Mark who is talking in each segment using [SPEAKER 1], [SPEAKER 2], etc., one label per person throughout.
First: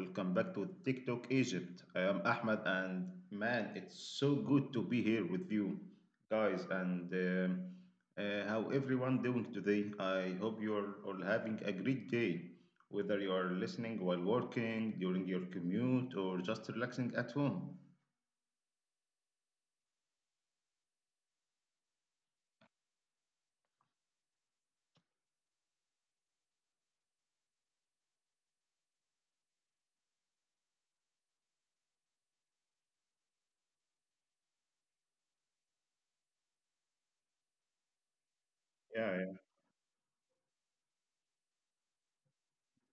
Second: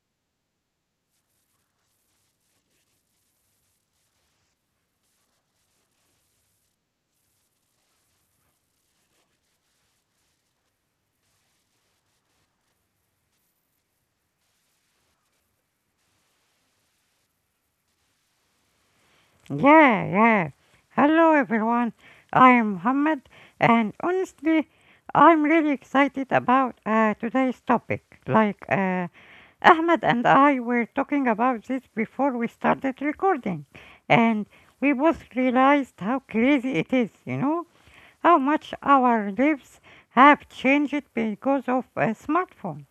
[SPEAKER 1] welcome back to TikTok Egypt. I am Ahmed, and man, it's so good to be here with you guys. And how everyone doing today? I hope you are all having a great day, whether you are listening while working, during your commute, or just relaxing at home.
[SPEAKER 2] Yeah, yeah. Hello everyone. I am Muhammad, and honestly I'm really excited about today's topic. Ahmed and I were talking about this before we started recording, and we both realized how crazy it is, you know, how much our
[SPEAKER 1] Yeah.
[SPEAKER 2] lives have changed because of smartphones.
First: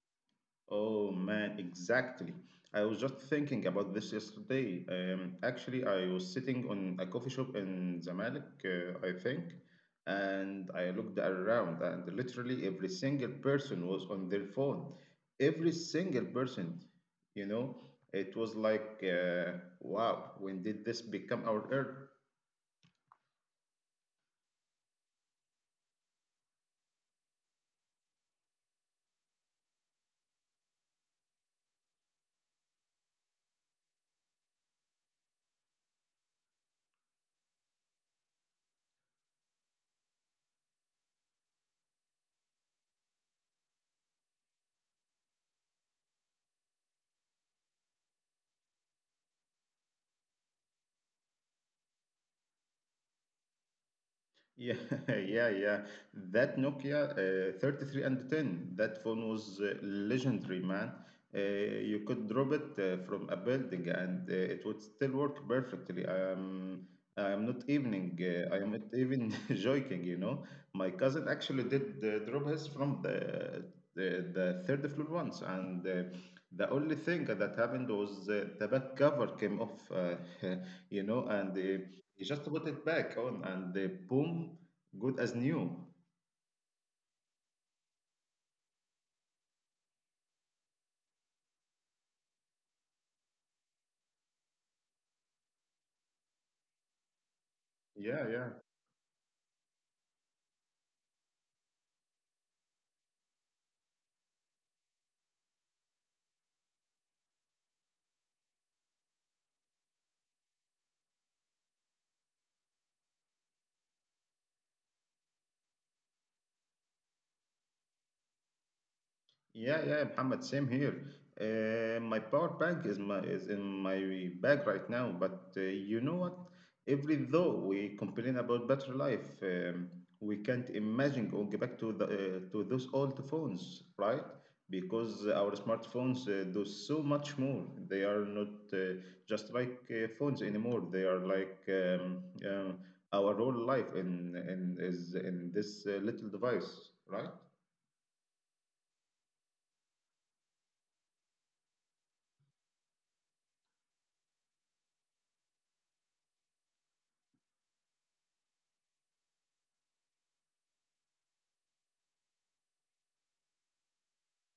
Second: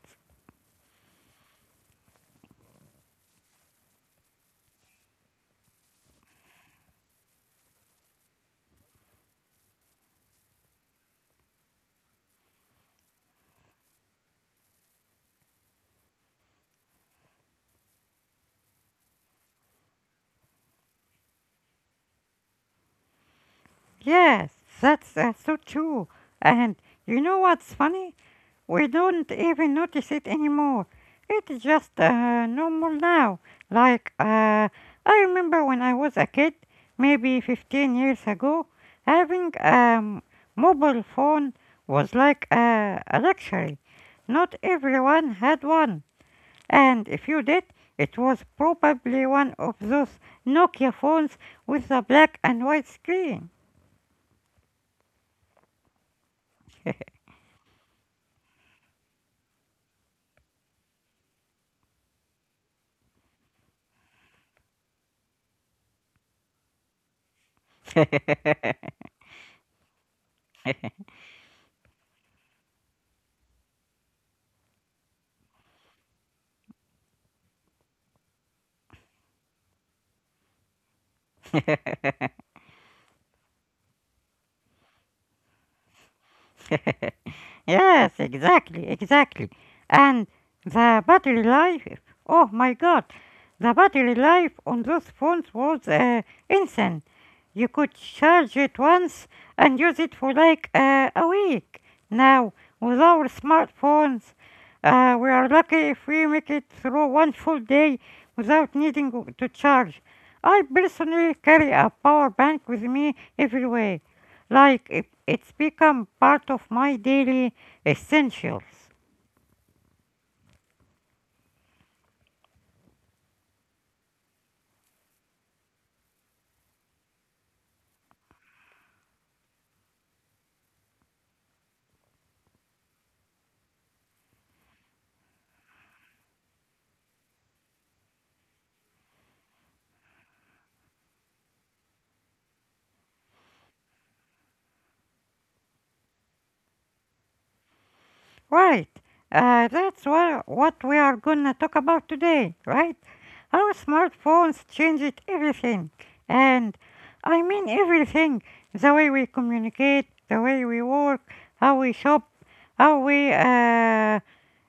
[SPEAKER 1] Oh man, exactly. I was just thinking about this yesterday. Actually, I was sitting on a coffee shop in Zamalek, I think, and I looked around, and literally every single person was on their phone. Every single person, you know, it was like, wow, when did this become our earth?
[SPEAKER 2] Yes, that's so true. And you know what's funny? We don't even notice it anymore. It's just normal now. Like, uh, I remember when I was a kid, maybe 15 years ago, having a mobile phone was like a luxury. Not everyone had one. And if you did, it was probably one of those Nokia phones with a black and white screen.
[SPEAKER 1] Yeah, yeah, yeah. That Nokia 3310, that phone was legendary, man. You could drop it from a building and it would still work perfectly. I'm not even joking. My cousin actually did drop his from the third floor once, and the only thing that happened was the back cover came off, and you just put it back on and boom, good as new.
[SPEAKER 2] Yes, exactly, exactly. And the battery life, oh my god, the battery life on those phones was insane. You could
[SPEAKER 1] Yeah,
[SPEAKER 2] charge
[SPEAKER 1] yeah.
[SPEAKER 2] it once and use it for like a week. Now, with our smartphones, we are lucky if we make it through one full day without needing to charge. I personally carry a power bank with me everywhere. Like, it's become part of my daily essentials.
[SPEAKER 1] Yeah, yeah, Muhammad, same here. My power bank is in my bag right now, but you know what? Every though we complain about better life, we can't imagine going back to the to those old phones, right? Because our smartphones do so much more. They are not just like phones anymore. They are like um, our whole life in is in this little device, right?
[SPEAKER 2] Right. That's what we are gonna talk about today, right? How smartphones changed everything. And I mean everything. The way we communicate, the way we work, how we shop, how we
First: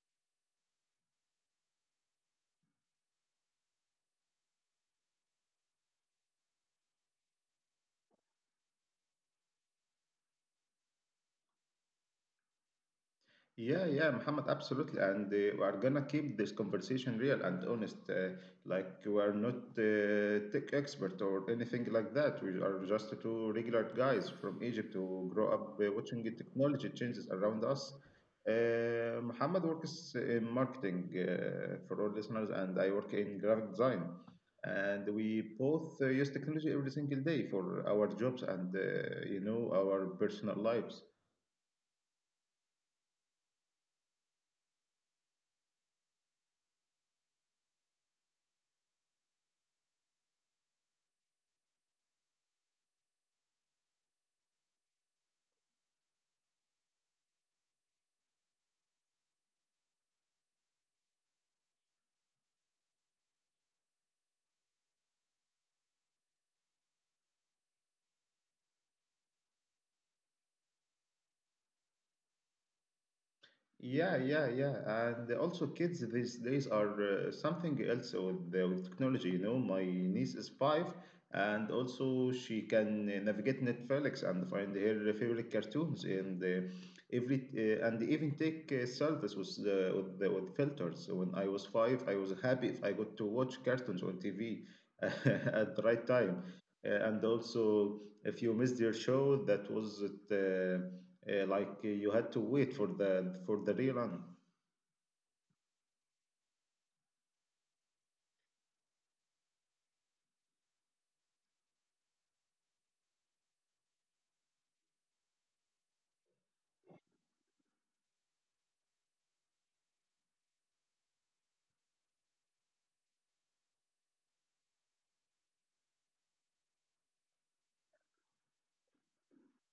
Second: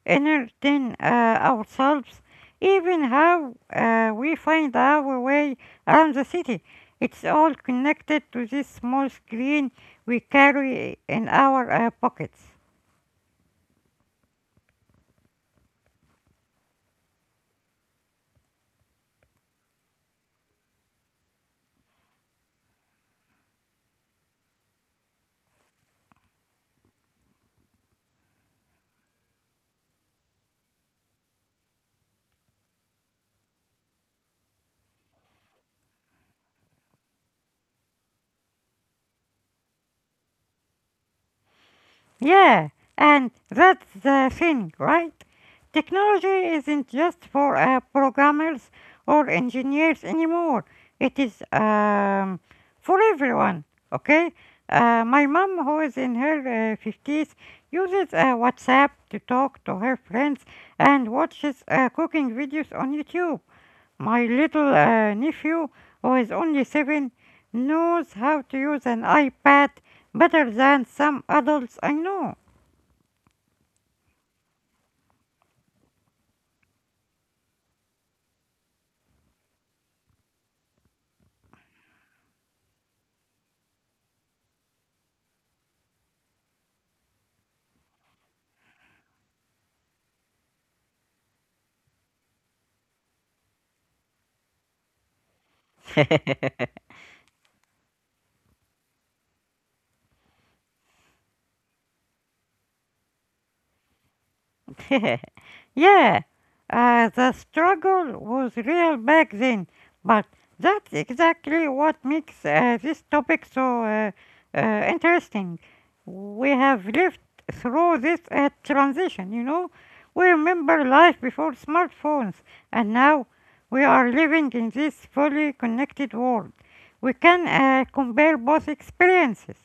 [SPEAKER 2] entertain ourselves, even how we find our way around the city. It's all connected to this small screen we carry in our pockets.
[SPEAKER 1] Yeah, yeah, Muhammad, absolutely. And we are gonna keep this conversation real and honest. Like, we are not tech expert or anything like that. We are just two regular guys from Egypt who grow up watching the technology changes around us. Muhammad works in marketing for all listeners, and I work in graphic design. And we both use technology every single day for our jobs and, our personal lives.
[SPEAKER 2] Yeah, and that's the thing, right? Technology isn't just for programmers or engineers anymore. It is for everyone, okay? My mom, who is in her 50s, uses WhatsApp to talk to her friends and watches cooking videos on YouTube. My little nephew, who is only seven, knows how to use an iPad better than some adults I know.
[SPEAKER 1] Yeah, yeah, yeah. And also, kids these days are something else with technology. My niece is five, and also she can navigate Netflix and find her favorite cartoons every and even take selfies with filters. When I was five, I was happy if I got to watch cartoons on TV at the right time. And also, if you missed your show, that was it. You had to wait for the rerun.
[SPEAKER 2] Yeah, the struggle was real back then, but that's exactly what makes this topic so interesting. We have lived through this transition, you know. We remember life before smartphones, and now we are living in this fully connected world. We can compare both experiences.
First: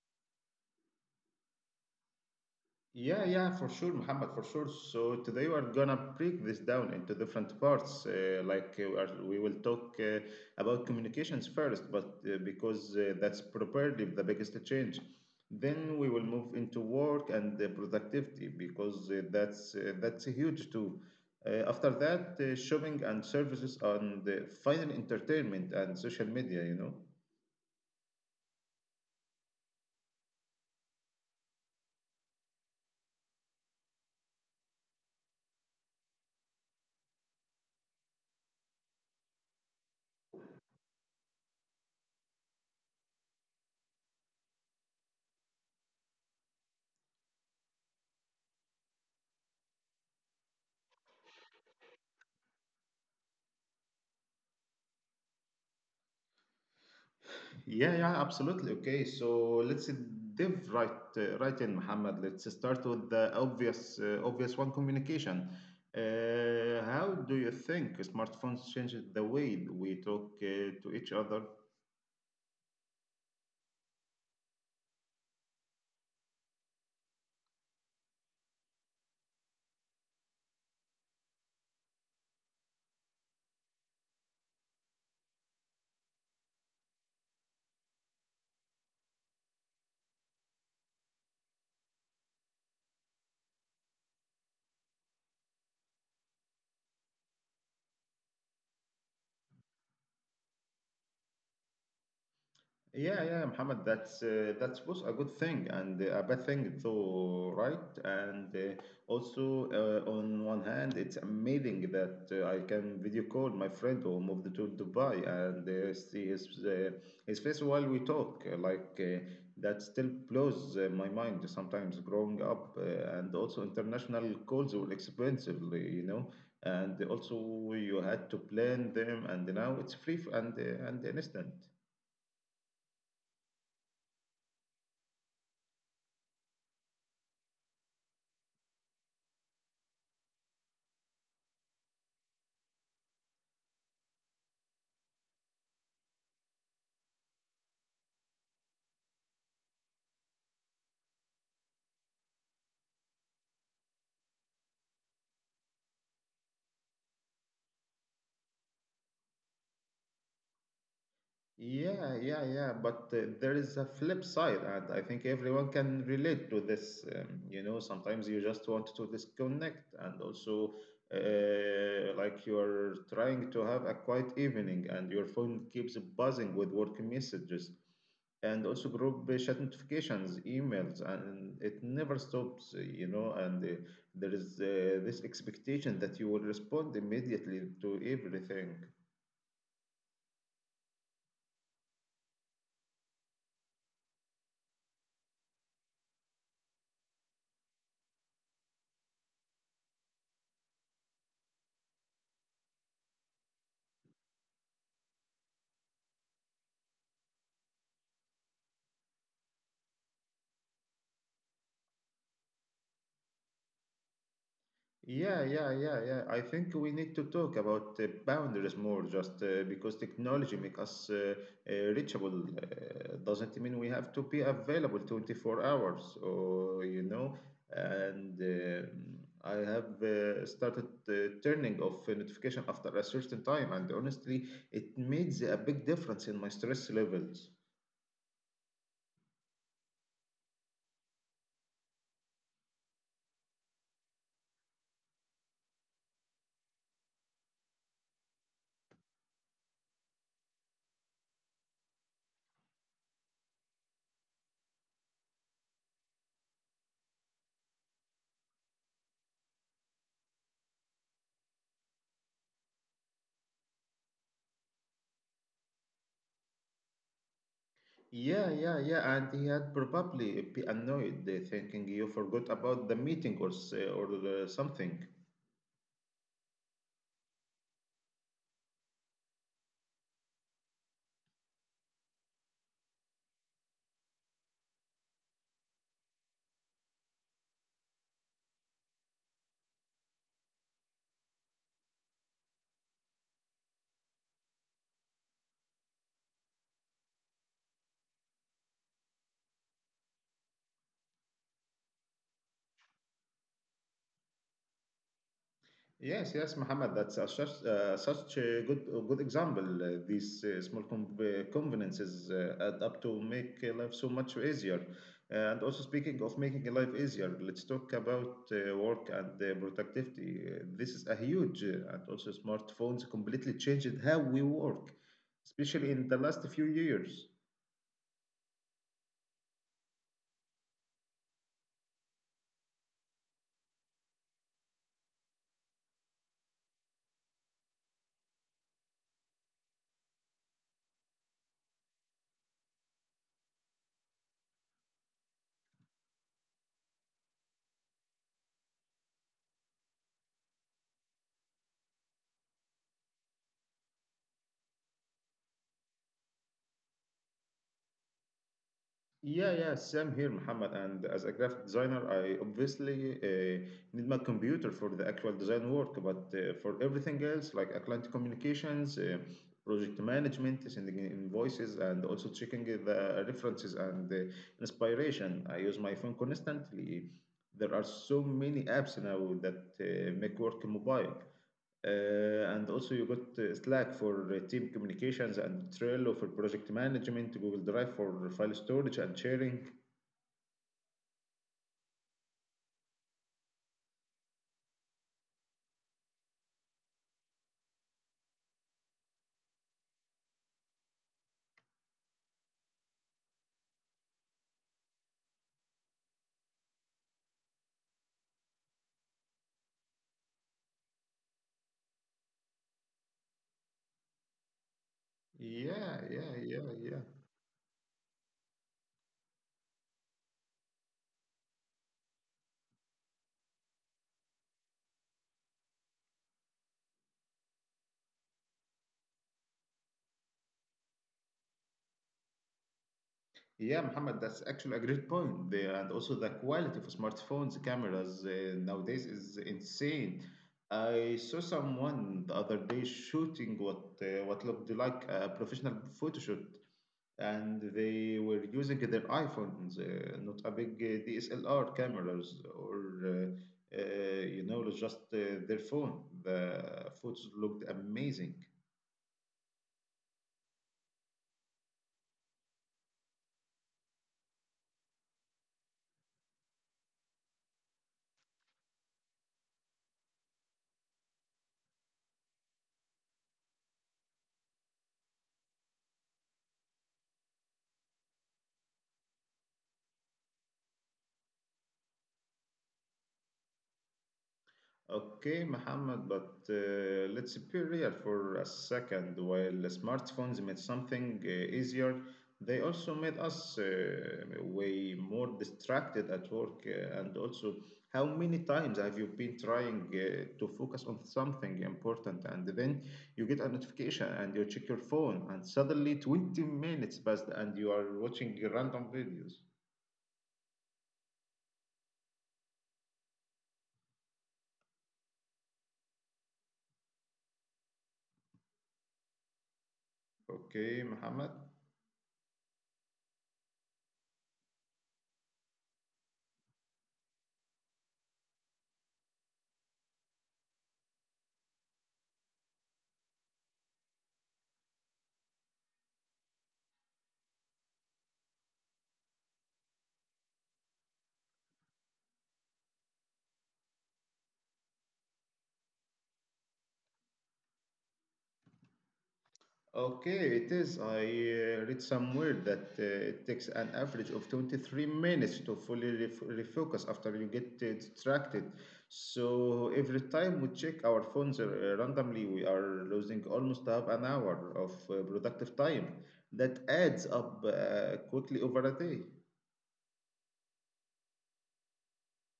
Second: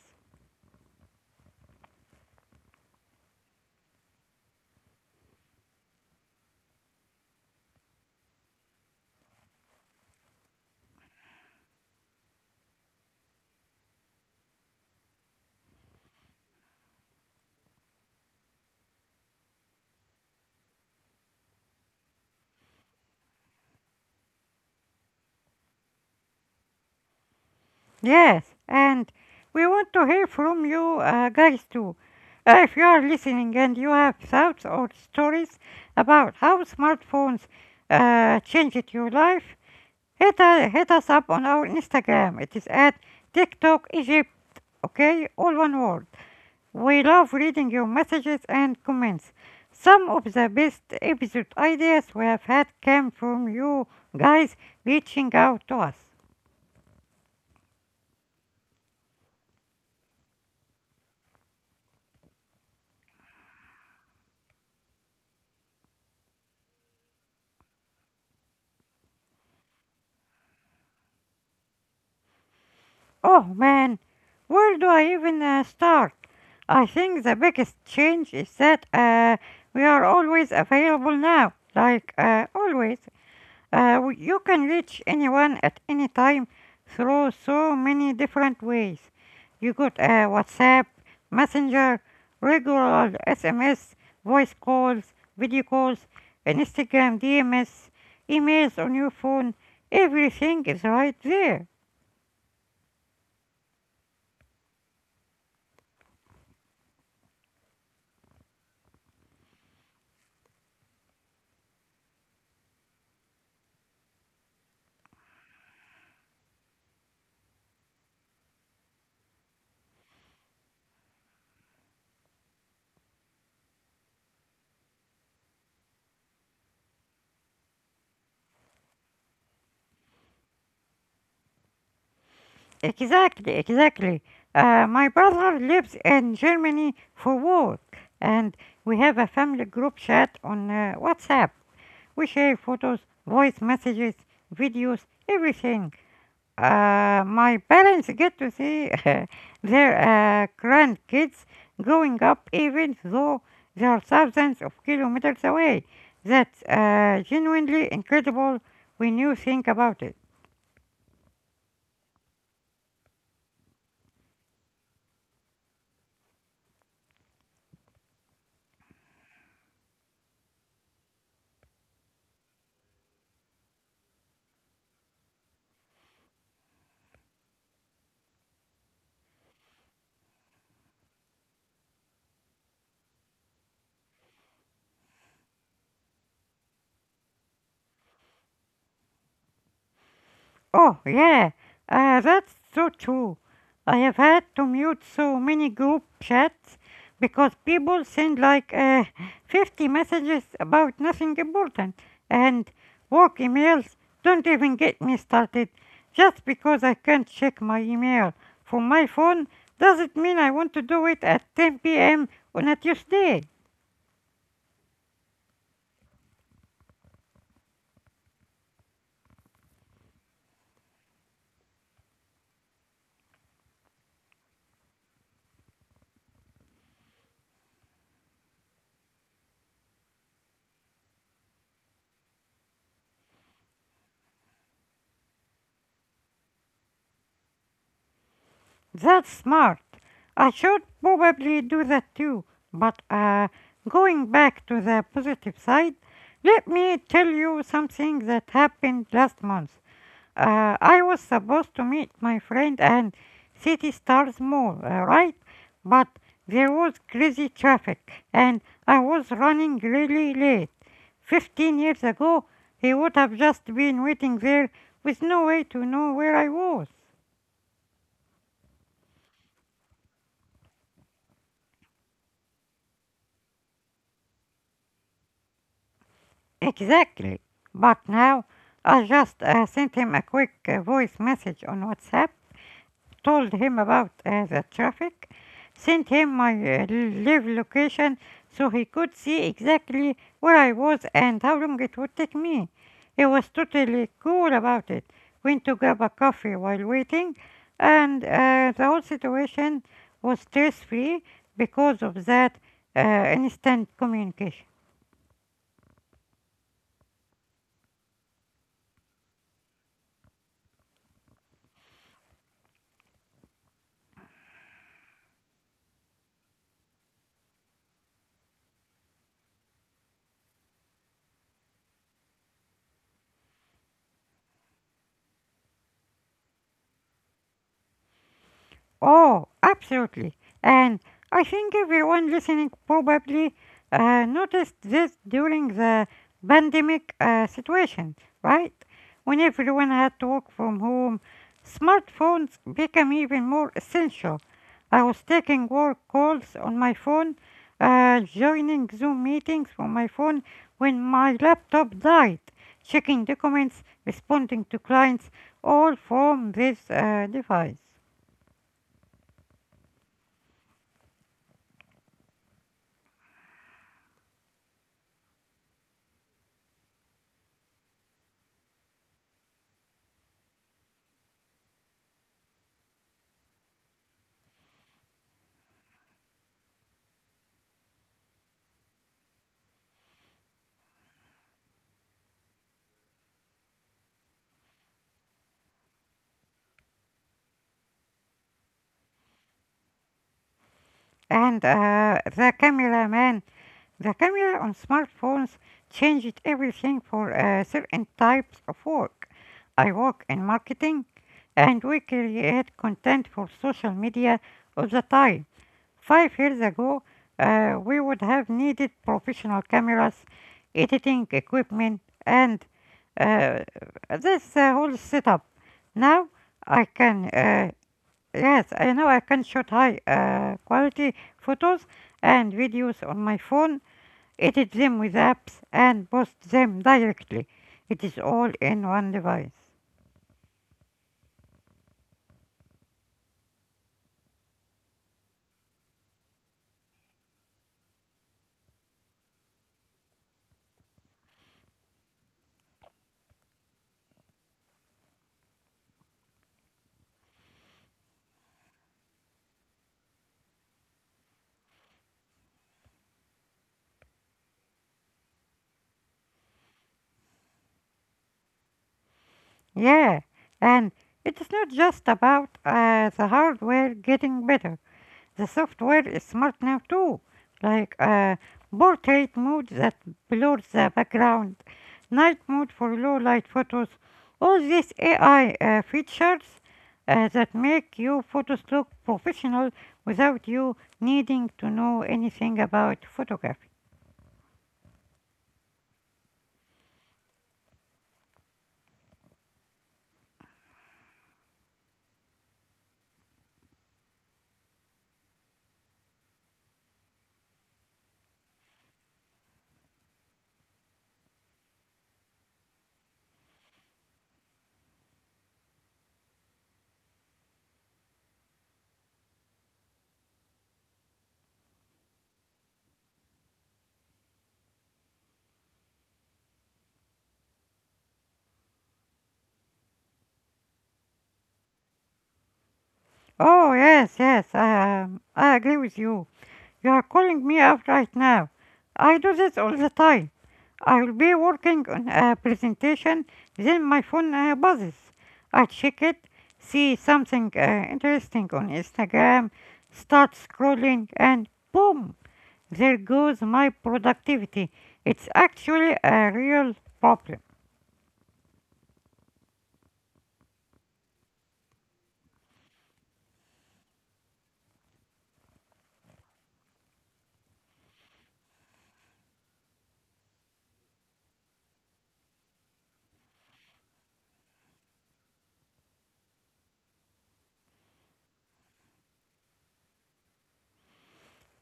[SPEAKER 1] Yeah, yeah, for sure, Muhammad, for sure. So today we are gonna break this down into different parts. Like we will talk about communications first, but because that's probably the biggest change. Then we will move into work and productivity because that's huge too. After that, shopping and services and final entertainment and social media.
[SPEAKER 2] Yes, and we want to hear from you guys too. If you are listening and you have thoughts or stories about how smartphones changed your life, hit us up on our Instagram. It is at TikTok Egypt, okay? All one word. We love reading your messages and comments. Some of the best episode ideas we have had came from you guys reaching out to us.
[SPEAKER 1] Yeah, yeah, absolutely. Okay, so let's dive right right in, Muhammad. Let's start with the obvious obvious one, communication. How do you think smartphones changed the way we talk to each other?
[SPEAKER 2] Oh man, where do I even start? I think the biggest change is that we are always available now. Always, you can reach anyone at any time through so many different ways. You got WhatsApp, Messenger, regular SMS, voice calls, video calls, and Instagram DMs, emails on your phone. Everything is right there.
[SPEAKER 1] Yeah, yeah, Muhammad, that's both a good thing and a bad thing though, right? And on one hand, it's amazing that I can video call my friend who moved to Dubai and see his face while we talk. Like that still blows my mind sometimes growing up. And also, international calls were expensive, and also you had to plan them, and now it's free and instant.
[SPEAKER 2] Exactly, exactly. My brother lives in Germany for work, and we have a family group chat on WhatsApp. We share photos, voice messages, videos, everything. My parents get to see their grandkids growing up, even though they are thousands of kilometers away. That's genuinely incredible when you think about it.
[SPEAKER 1] Yeah, yeah, yeah. But there is a flip side, and I think everyone can relate to this. Sometimes you just want to disconnect, and also like you're trying to have a quiet evening, and your phone keeps buzzing with work messages, and also group chat notifications, emails, and it never stops. You know, and there is this expectation that you will respond immediately to everything.
[SPEAKER 2] Oh, yeah, that's so true. I have had to mute so many group chats because people send like 50 messages about nothing important, and work emails don't even get me started. Just because I can't check my email from my phone doesn't mean I want to do it at 10 p.m. on a Tuesday.
[SPEAKER 1] Yeah, yeah, yeah, yeah. I think we need to talk about boundaries more, just because technology make us reachable. Doesn't mean we have to be available 24 hours, or. And I have started turning off notification after a certain time, and honestly, it made a big difference in my stress levels.
[SPEAKER 2] That's smart. I should probably do that too. But going back to the positive side, let me tell you something that happened last month. I was supposed to meet my friend and City Stars Mall, right? But there was crazy traffic and I was running really late. 15 years ago, he would have just been waiting there with no way to know where I was.
[SPEAKER 1] Yeah, yeah, yeah, and he had probably be annoyed, thinking you forgot about the meeting or s- or something.
[SPEAKER 2] Exactly. But now I just sent him a quick voice message on WhatsApp, told him about the traffic, sent him my live location so he could see exactly where I was and how long it would take me. He was totally cool about it. Went to grab a coffee while waiting, and the whole situation was stress free because of that uh, instant communication.
[SPEAKER 1] Yes, yes, Muhammad, that's such a good example. These small conveniences add up to make life so much easier. And also, speaking of making life easier, let's talk about work and productivity. This is a huge, and also smartphones completely changed how we work, especially in the last few years.
[SPEAKER 2] Oh, absolutely. And I think everyone listening probably noticed this during the pandemic situation, right? When everyone had to work from home, smartphones became even more essential. I was taking work calls on my phone, joining Zoom meetings from my phone when my laptop died, checking documents, responding to clients, all from this device.
[SPEAKER 1] Yeah, yeah, same here, Muhammad. And as a graphic designer, I obviously need my computer for the actual design work, but for everything else, like client communications, project management, sending in invoices, and also checking the references and inspiration, I use my phone constantly. There are so many apps now that make work mobile. And also you got Slack for team communications and Trello for project management, Google Drive for file storage and sharing.
[SPEAKER 2] And the camera, man, the camera on smartphones changed everything for certain types of work. I work in marketing and we create content for social media all the time. 5 years ago, we would have needed professional cameras, editing equipment, and uh, this whole setup.
[SPEAKER 1] Yeah,
[SPEAKER 2] Now
[SPEAKER 1] yeah, yeah,
[SPEAKER 2] I
[SPEAKER 1] yeah.
[SPEAKER 2] can Yes, I know I can shoot high quality photos and videos on my phone, edit them with apps, and post them directly. It is all in one device.
[SPEAKER 1] Yeah, Muhammad, that's actually a great point. And also the quality of smartphones cameras nowadays is insane. I saw someone the other day shooting what looked like a professional photo shoot, and they were using their iPhones, not a big DSLR cameras or just their phone. The photos looked amazing.
[SPEAKER 2] Yeah, and it is not just about the hardware getting better. The software is smart now too, like a portrait mode that blurs the background, night mode for low light photos, all these AI features that make your photos look professional without you needing to know anything about photography.
[SPEAKER 1] Okay, Mohammed, but let's be real for a second. While the smartphones made something easier, they also made us way more distracted at work. How many times have you been trying to focus on something important and then you get a notification and you check your phone, and suddenly 20 minutes passed and you are watching random videos? Okay, Mohammed?
[SPEAKER 2] Oh, yes, yes, I agree with you. You are calling me out right now. I do this all the time. I will be working on a presentation, then my phone buzzes. I check it, see something interesting on Instagram, start scrolling, and boom, there goes my productivity. It's actually a real problem.
[SPEAKER 1] Okay, it is. I read somewhere that it takes an average of 23 minutes to fully refocus after you get distracted. So every time we check our phones randomly, we are losing almost half an hour of productive time. That adds up quickly over a day.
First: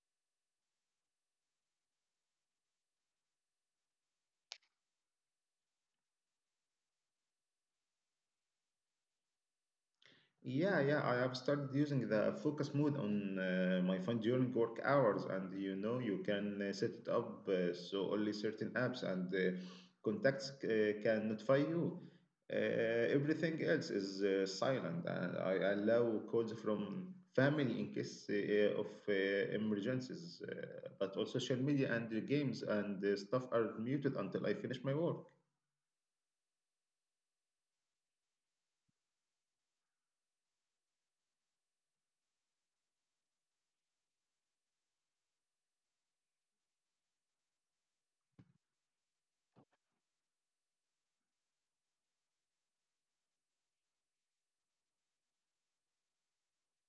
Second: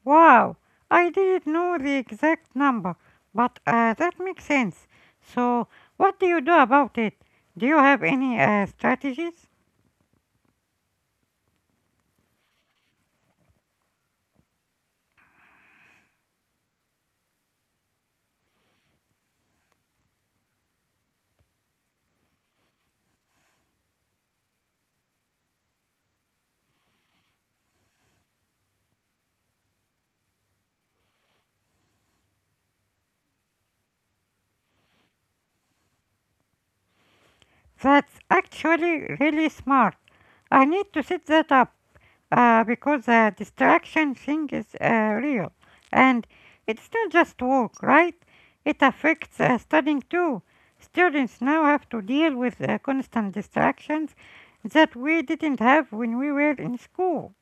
[SPEAKER 2] Wow, I didn't know the exact number, but that makes sense. So, what do you do about it? Do you have any strategies?
[SPEAKER 1] Yeah, yeah, I have started using the focus mode on my phone during work hours, and you can set it up so only certain apps and contacts can notify you. Everything else is silent, and I allow calls from family in case of emergencies, but all social media and the games and stuff are muted until I finish my work.
[SPEAKER 2] That's actually really smart. I need to set that up because the distraction thing is real. And it's not just work, right? It affects studying too. Students now have to deal with constant distractions that we didn't have when we were in school.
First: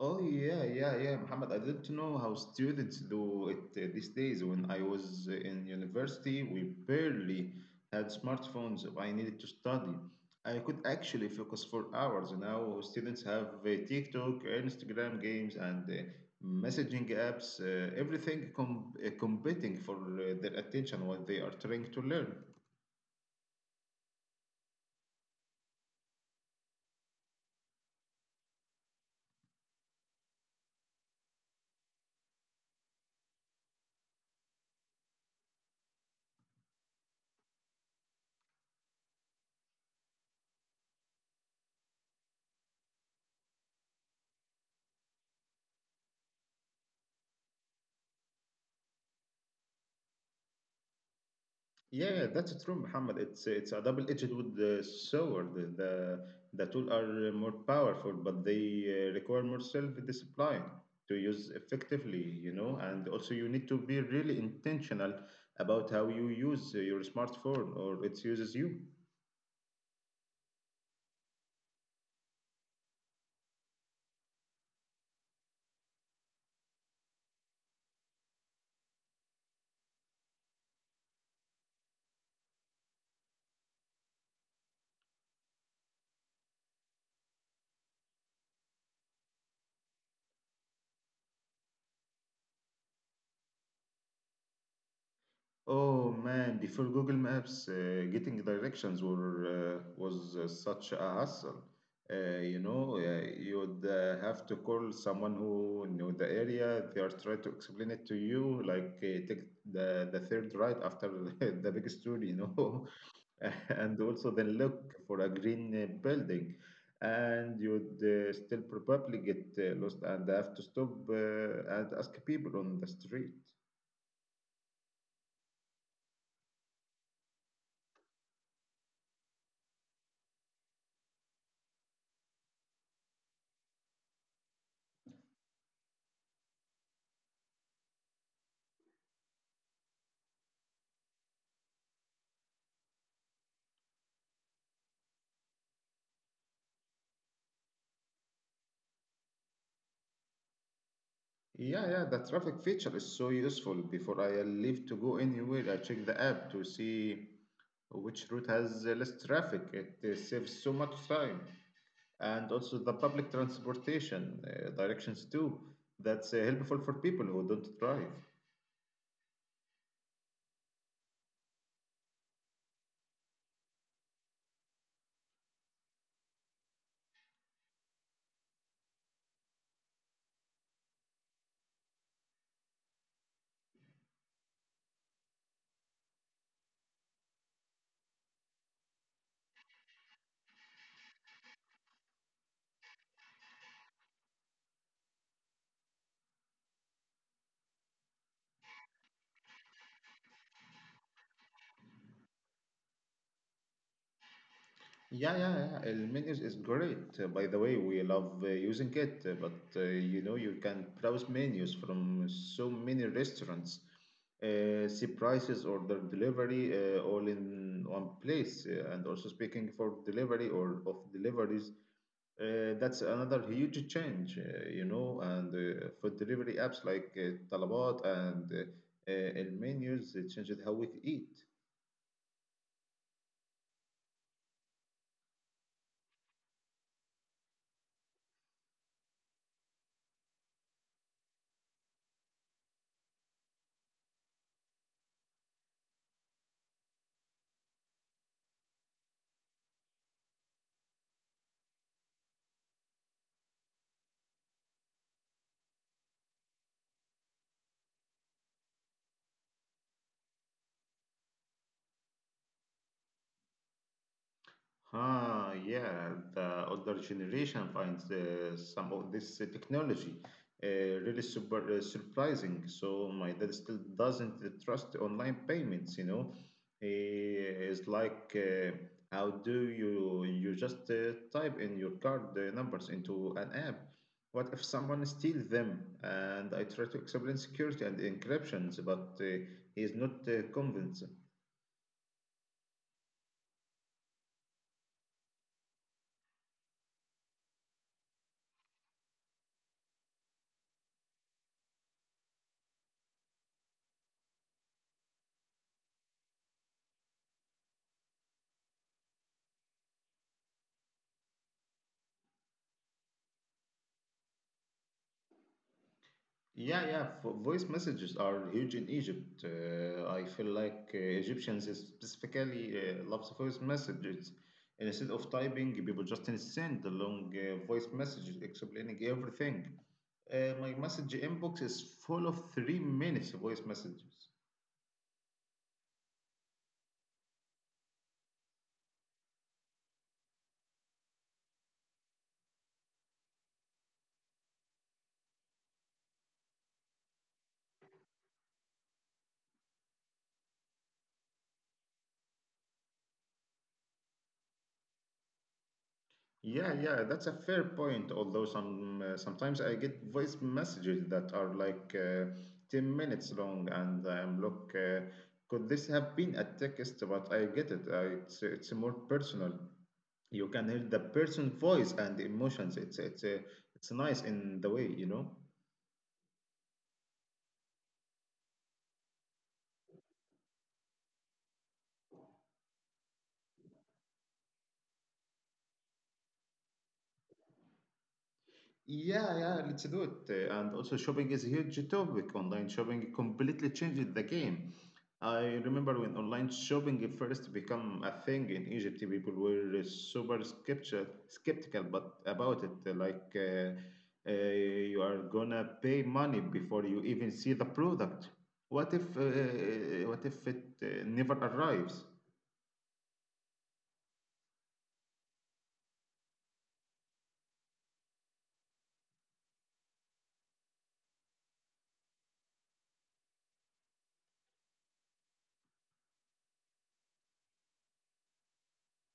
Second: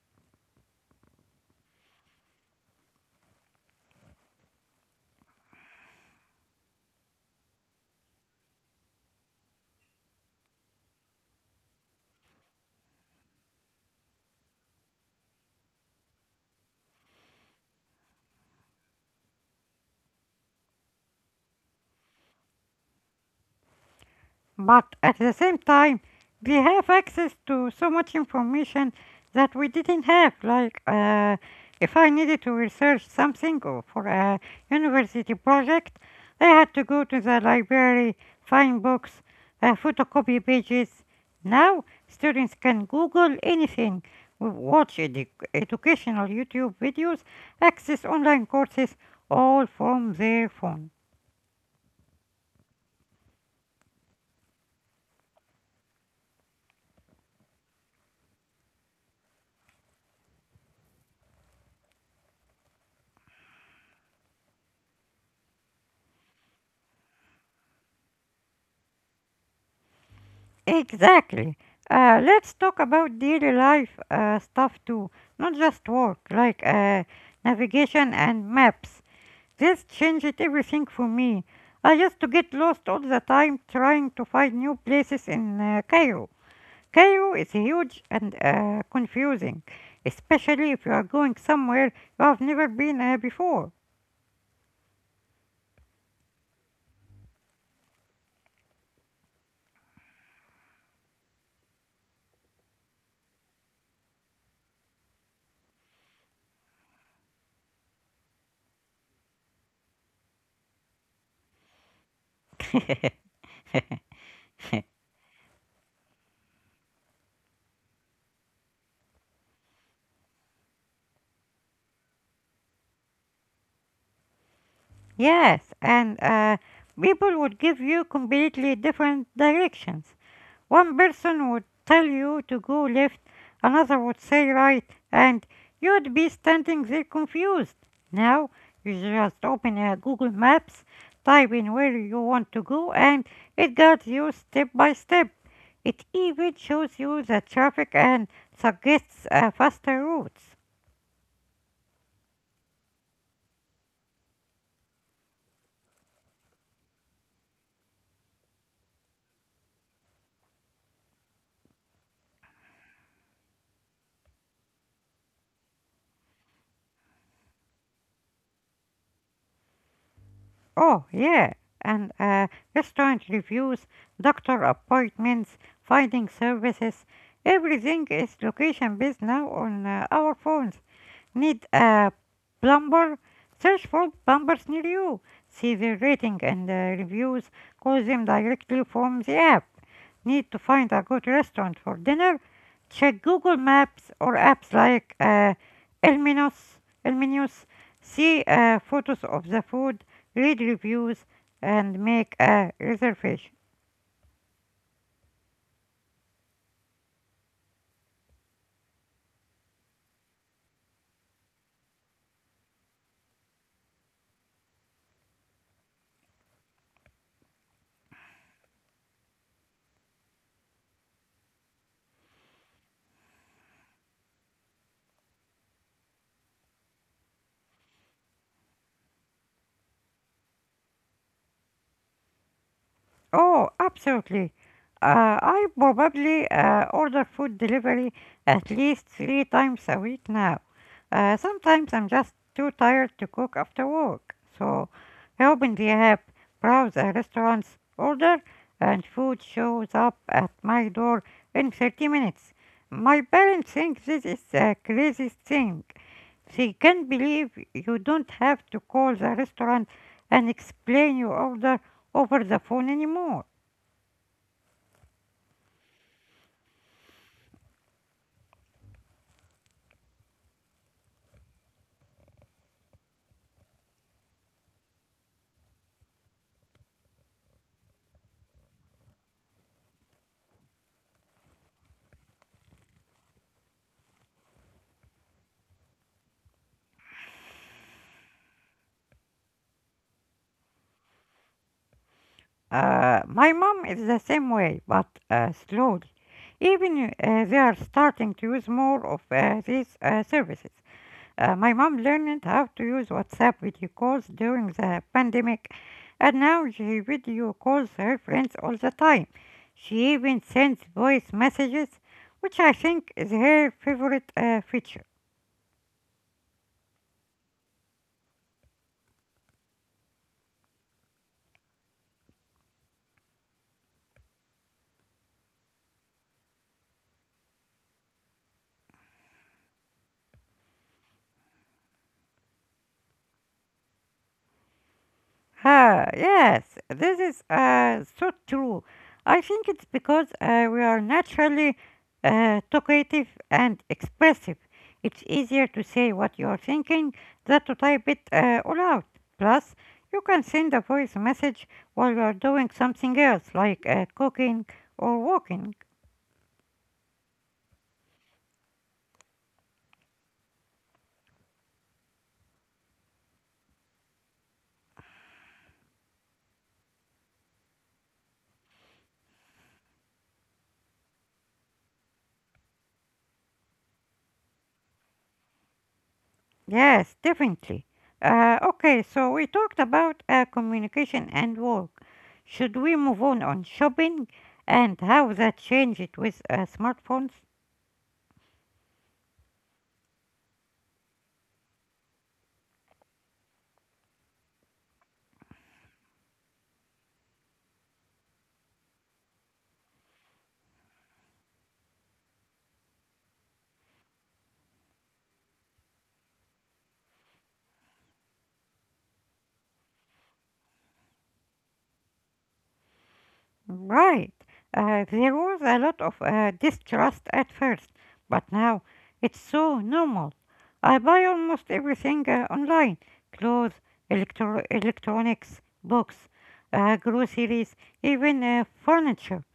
[SPEAKER 1] Oh yeah, yeah, yeah, Muhammad. I didn't know how students do it these days. When I was in university, we barely had smartphones. I needed to study. I could actually focus for hours. Now students have TikTok, Instagram games, and messaging apps. Everything competing for their attention while they are trying to learn.
[SPEAKER 2] But at the same time, we have access to so much information that we didn't have. If I needed to research something or for a university project, I had to go to the library, find books, photocopy pages. Now, students can Google anything, watch educational YouTube videos, access online courses, all from their phone.
[SPEAKER 1] Yeah, that's true, Muhammad. It's a double-edged with the sword. The tools are more powerful, but they require more self-discipline to use effectively. And also, you need to be really intentional about how you use your smartphone or it uses you.
[SPEAKER 2] Exactly. Let's talk about daily life stuff too, not just work, like navigation and maps. This changed everything for me. I used to get lost all the time trying to find new places in Cairo. Cairo is huge and confusing, especially if you are going somewhere you have never been before.
[SPEAKER 1] Oh man, before Google Maps, getting directions were was such a hassle. You know, you'd have to call someone who knew the area. They are trying to explain it to you, like take the third right after the big street, and also then look for a green building, and you'd still probably get lost and have to stop and ask people on the street.
[SPEAKER 2] Yes, and people would give you completely different directions. One person would tell you to go left, another would say right, and you'd be standing there confused. Now, you just open a Google Maps, type in where you want to go, and it guides you step by step. It even shows you the traffic and suggests faster routes.
[SPEAKER 1] Yeah, yeah, the traffic feature is so useful. Before I leave to go anywhere, I check the app to see which route has less traffic. It saves so much time. And also the public transportation directions too. That's helpful for people who don't drive.
[SPEAKER 2] Oh, yeah. And restaurant reviews, doctor appointments, finding services. Everything is location based now on our phones. Need a plumber? Search for plumbers near you. See their rating and reviews. Call them directly from the app need to find a good restaurant for dinner, check Google Maps or apps like Elmenos. Elminius, see photos of the food, read reviews, and make a reservation.
[SPEAKER 1] Yeah, yeah, yeah. El menus is great. By the way, we love using it, but you can browse menus from so many restaurants, see prices, order delivery, all in one place. And also speaking for delivery or of deliveries, that's another huge change, and for delivery apps like Talabat and menus, it changes how we eat.
[SPEAKER 2] Oh, absolutely. I probably order food delivery at least three times a week now. Sometimes I'm just too tired to cook after work. So I open the app, browse a restaurant's order, and food shows up at my door in 30 minutes. My parents think this is the craziest thing. They can't believe you don't have to call the restaurant and explain your order over the phone anymore.
[SPEAKER 1] Ah, yeah, the older generation finds some of this technology really super surprising. So my dad still doesn't trust online payments, you know. It's like, how do you just type in your card numbers into an app? What if someone steals them? And I try to explain security and encryptions, but he's not convinced.
[SPEAKER 2] My mom is the same way, but slowly. Even they are starting to use more of these services. My mom learned how to use WhatsApp video calls during the pandemic, and now she video calls her friends all the time. She even sends voice messages, which I think is her favorite feature.
[SPEAKER 1] Yeah, yeah. Voice messages are huge in Egypt. I feel like Egyptians specifically loves voice messages. Instead of typing, people just send the long voice messages explaining everything. My message inbox is full of 3 minute voice messages.
[SPEAKER 2] Ah, yes, this is so true. I think it's because we are naturally talkative and expressive. It's easier to say what you're thinking than to type it all out. Plus, you can send a voice message while you are doing something else, like cooking or walking.
[SPEAKER 1] Yeah, yeah, that's a fair point. Although sometimes I get voice messages that are like 10 minutes long, and I'm could this have been a text? But I get it. It's more personal. You can hear the person's voice and emotions. It's it's nice in the way,
[SPEAKER 2] Yes, definitely. Okay, so we talked about communication and work. Should we move on shopping and how that changed with smartphones?
[SPEAKER 1] Yeah, yeah, let's do it. And also, shopping is a huge topic. Online shopping completely changed the game. I remember when online shopping first became a thing in Egypt, people were super skeptical, skeptical but about it. Like, you are gonna pay money before you even see the product. What if it never arrives?
[SPEAKER 2] Right. There was a lot of distrust at first, but now it's so normal. I buy almost everything online: clothes, electronics, books, groceries, even furniture.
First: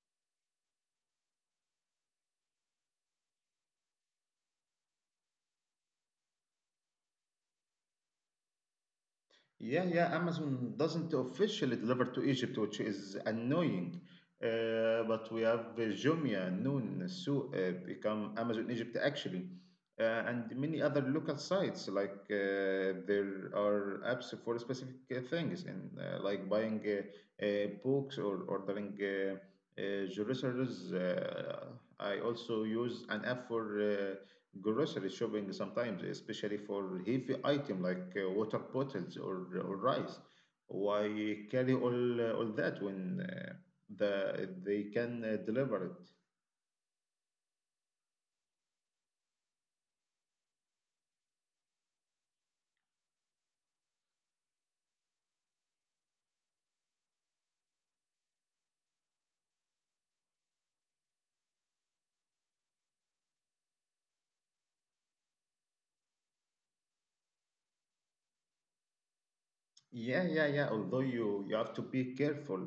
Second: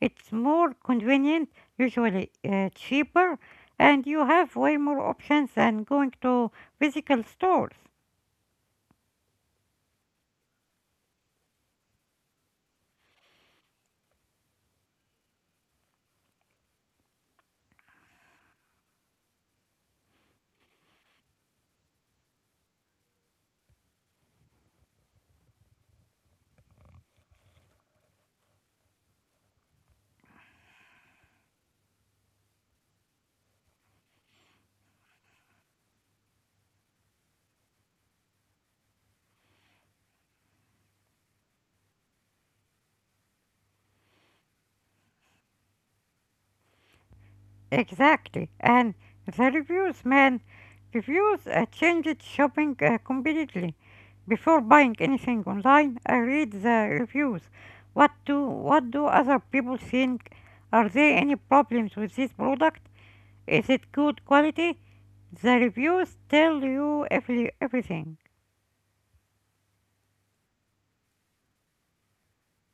[SPEAKER 2] It's more convenient, usually cheaper, and you have way more options than going to physical stores.
[SPEAKER 1] Yeah, yeah, Amazon doesn't officially deliver to Egypt, which is annoying. But we have Jumia, Noon, Sou become Amazon Egypt actually, and many other local sites. Like there are apps for specific things, and like buying books or ordering groceries. I also use an app for grocery shopping sometimes, especially for heavy item like water bottles or rice. Why carry all that when they can deliver it?
[SPEAKER 2] Exactly. And the reviews, man, reviews changed shopping completely. Before buying anything online, I read the reviews. What do other people think? Are there any problems with this product? Is it good quality? The reviews tell you everything.
[SPEAKER 1] Yeah, yeah, yeah. Although you have to be careful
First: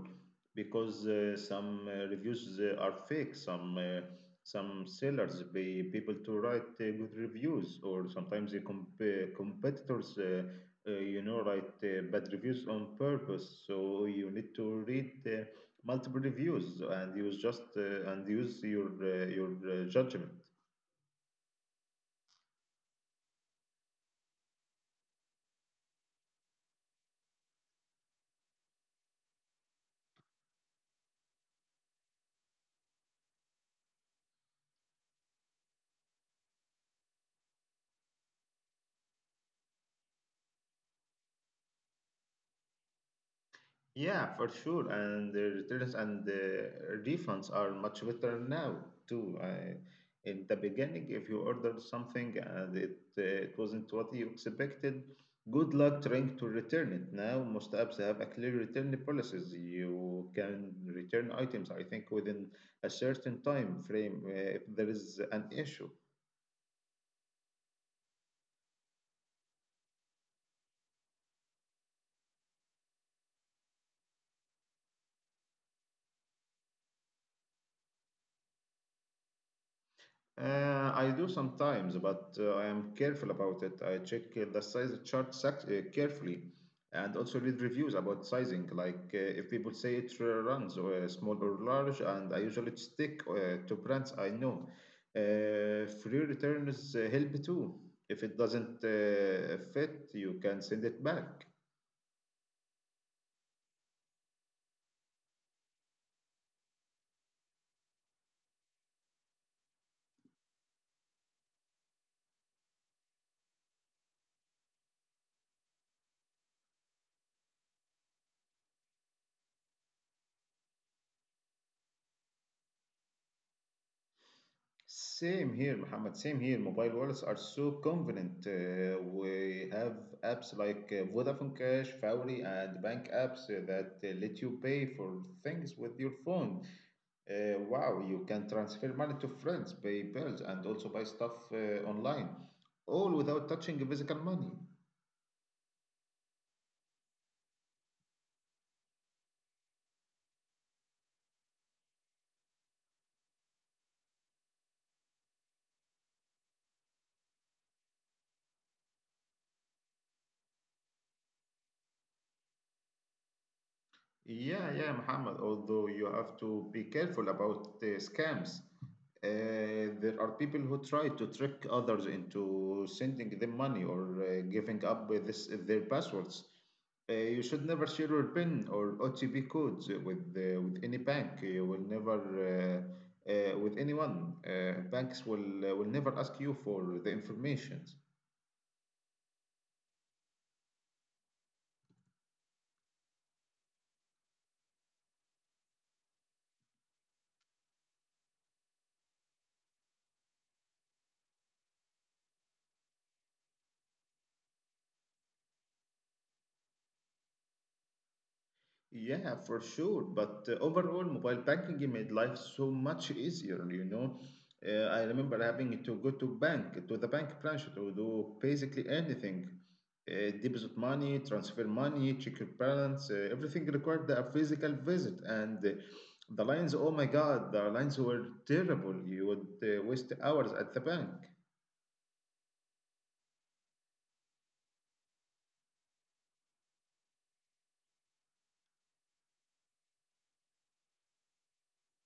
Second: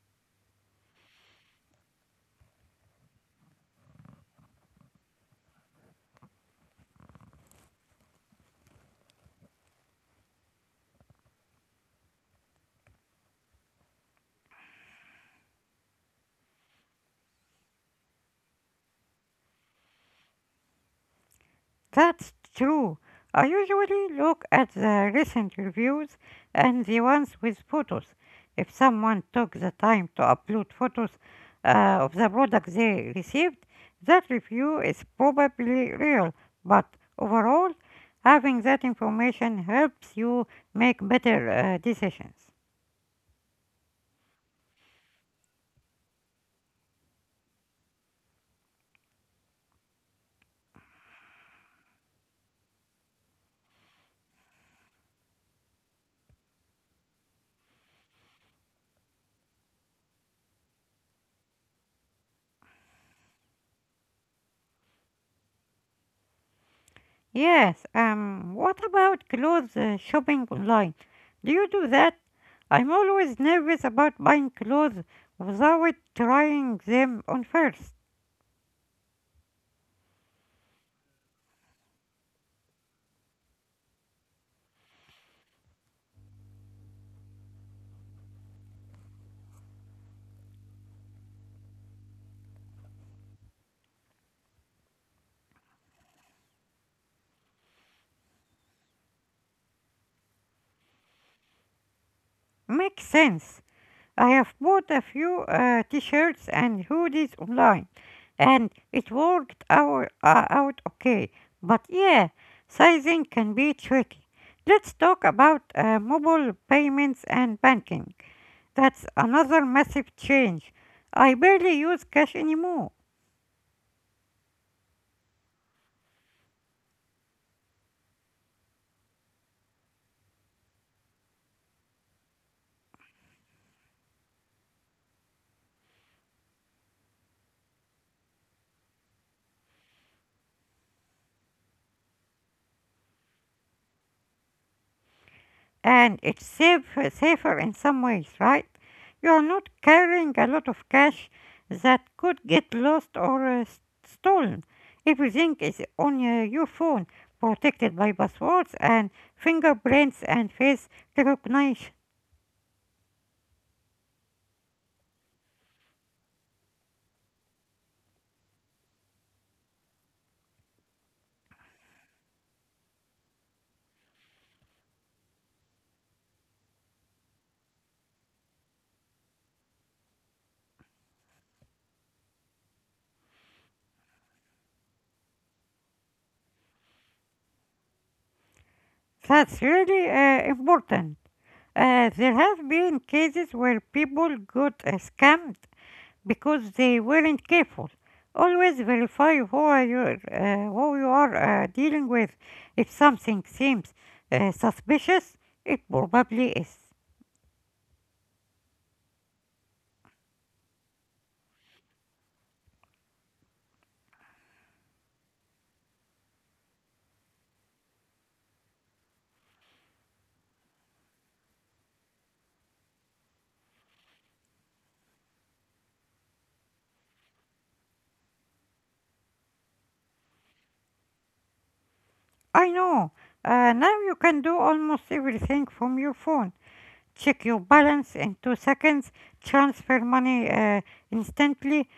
[SPEAKER 1] because some reviews are fake. Some sellers pay people to write good reviews, or sometimes the competitors, write bad reviews on purpose. So you need to read multiple reviews and use just and use your judgment.
[SPEAKER 2] That's true. I usually look at the recent reviews and the ones with photos. If someone took the time to upload photos of the product they received, that review is probably real. But overall, having that information helps you make better decisions.
[SPEAKER 1] Yeah, for sure. And the returns and the refunds are much better now too. In the beginning, if you ordered something and it wasn't what you expected, good luck trying to return it. Now, most apps have a clear return policies. You can return items, I think, within a certain time frame if there is an issue.
[SPEAKER 2] Yes, what about clothes shopping online? Do you do that? I'm always nervous about buying clothes without trying them on first.
[SPEAKER 1] I do sometimes, but I am careful about it. I check the size chart carefully and also read reviews about sizing, like if people say it runs small or large, and I usually stick to brands I know. Free returns help too. If it doesn't fit, you can send it back.
[SPEAKER 2] Makes sense. I have bought a few t-shirts and hoodies online, and it worked out okay. But yeah, sizing can be tricky. Let's talk about mobile payments and banking. That's another massive change. I barely use cash anymore.
[SPEAKER 1] Same here, Muhammad. Same here. Mobile wallets are so convenient. We have apps like Vodafone Cash, Fowry, and bank apps that let you pay for things with your phone. Wow, you can transfer money to friends, pay bills, and also buy stuff online, all without touching physical money.
[SPEAKER 2] And safer in some ways, right? You're not carrying a lot of cash that could get lost or stolen. Everything is on your phone, protected by passwords and fingerprints and face recognition.
[SPEAKER 1] Yeah, yeah, Muhammad. Although you have to be careful about scams. There are people who try to trick others into sending them money or giving up with this, their passwords. You should never share your PIN or OTP codes with any bank. You will never with anyone. Banks will never ask you for the information.
[SPEAKER 2] That's really important. There have been cases where people got scammed because they weren't careful. Always verify who you are dealing with. If something seems suspicious, it probably is.
[SPEAKER 1] Yeah, for sure. But overall, mobile banking made life so much easier. You know, I remember having to go to the bank branch to do basically anything, deposit money, transfer money, check your balance. Everything required a physical visit, and the lines. Oh my God, the lines were terrible. You would waste hours at the bank.
[SPEAKER 2] I know. Now you can do almost everything from your phone. Check your balance in 2 seconds, transfer money instantly,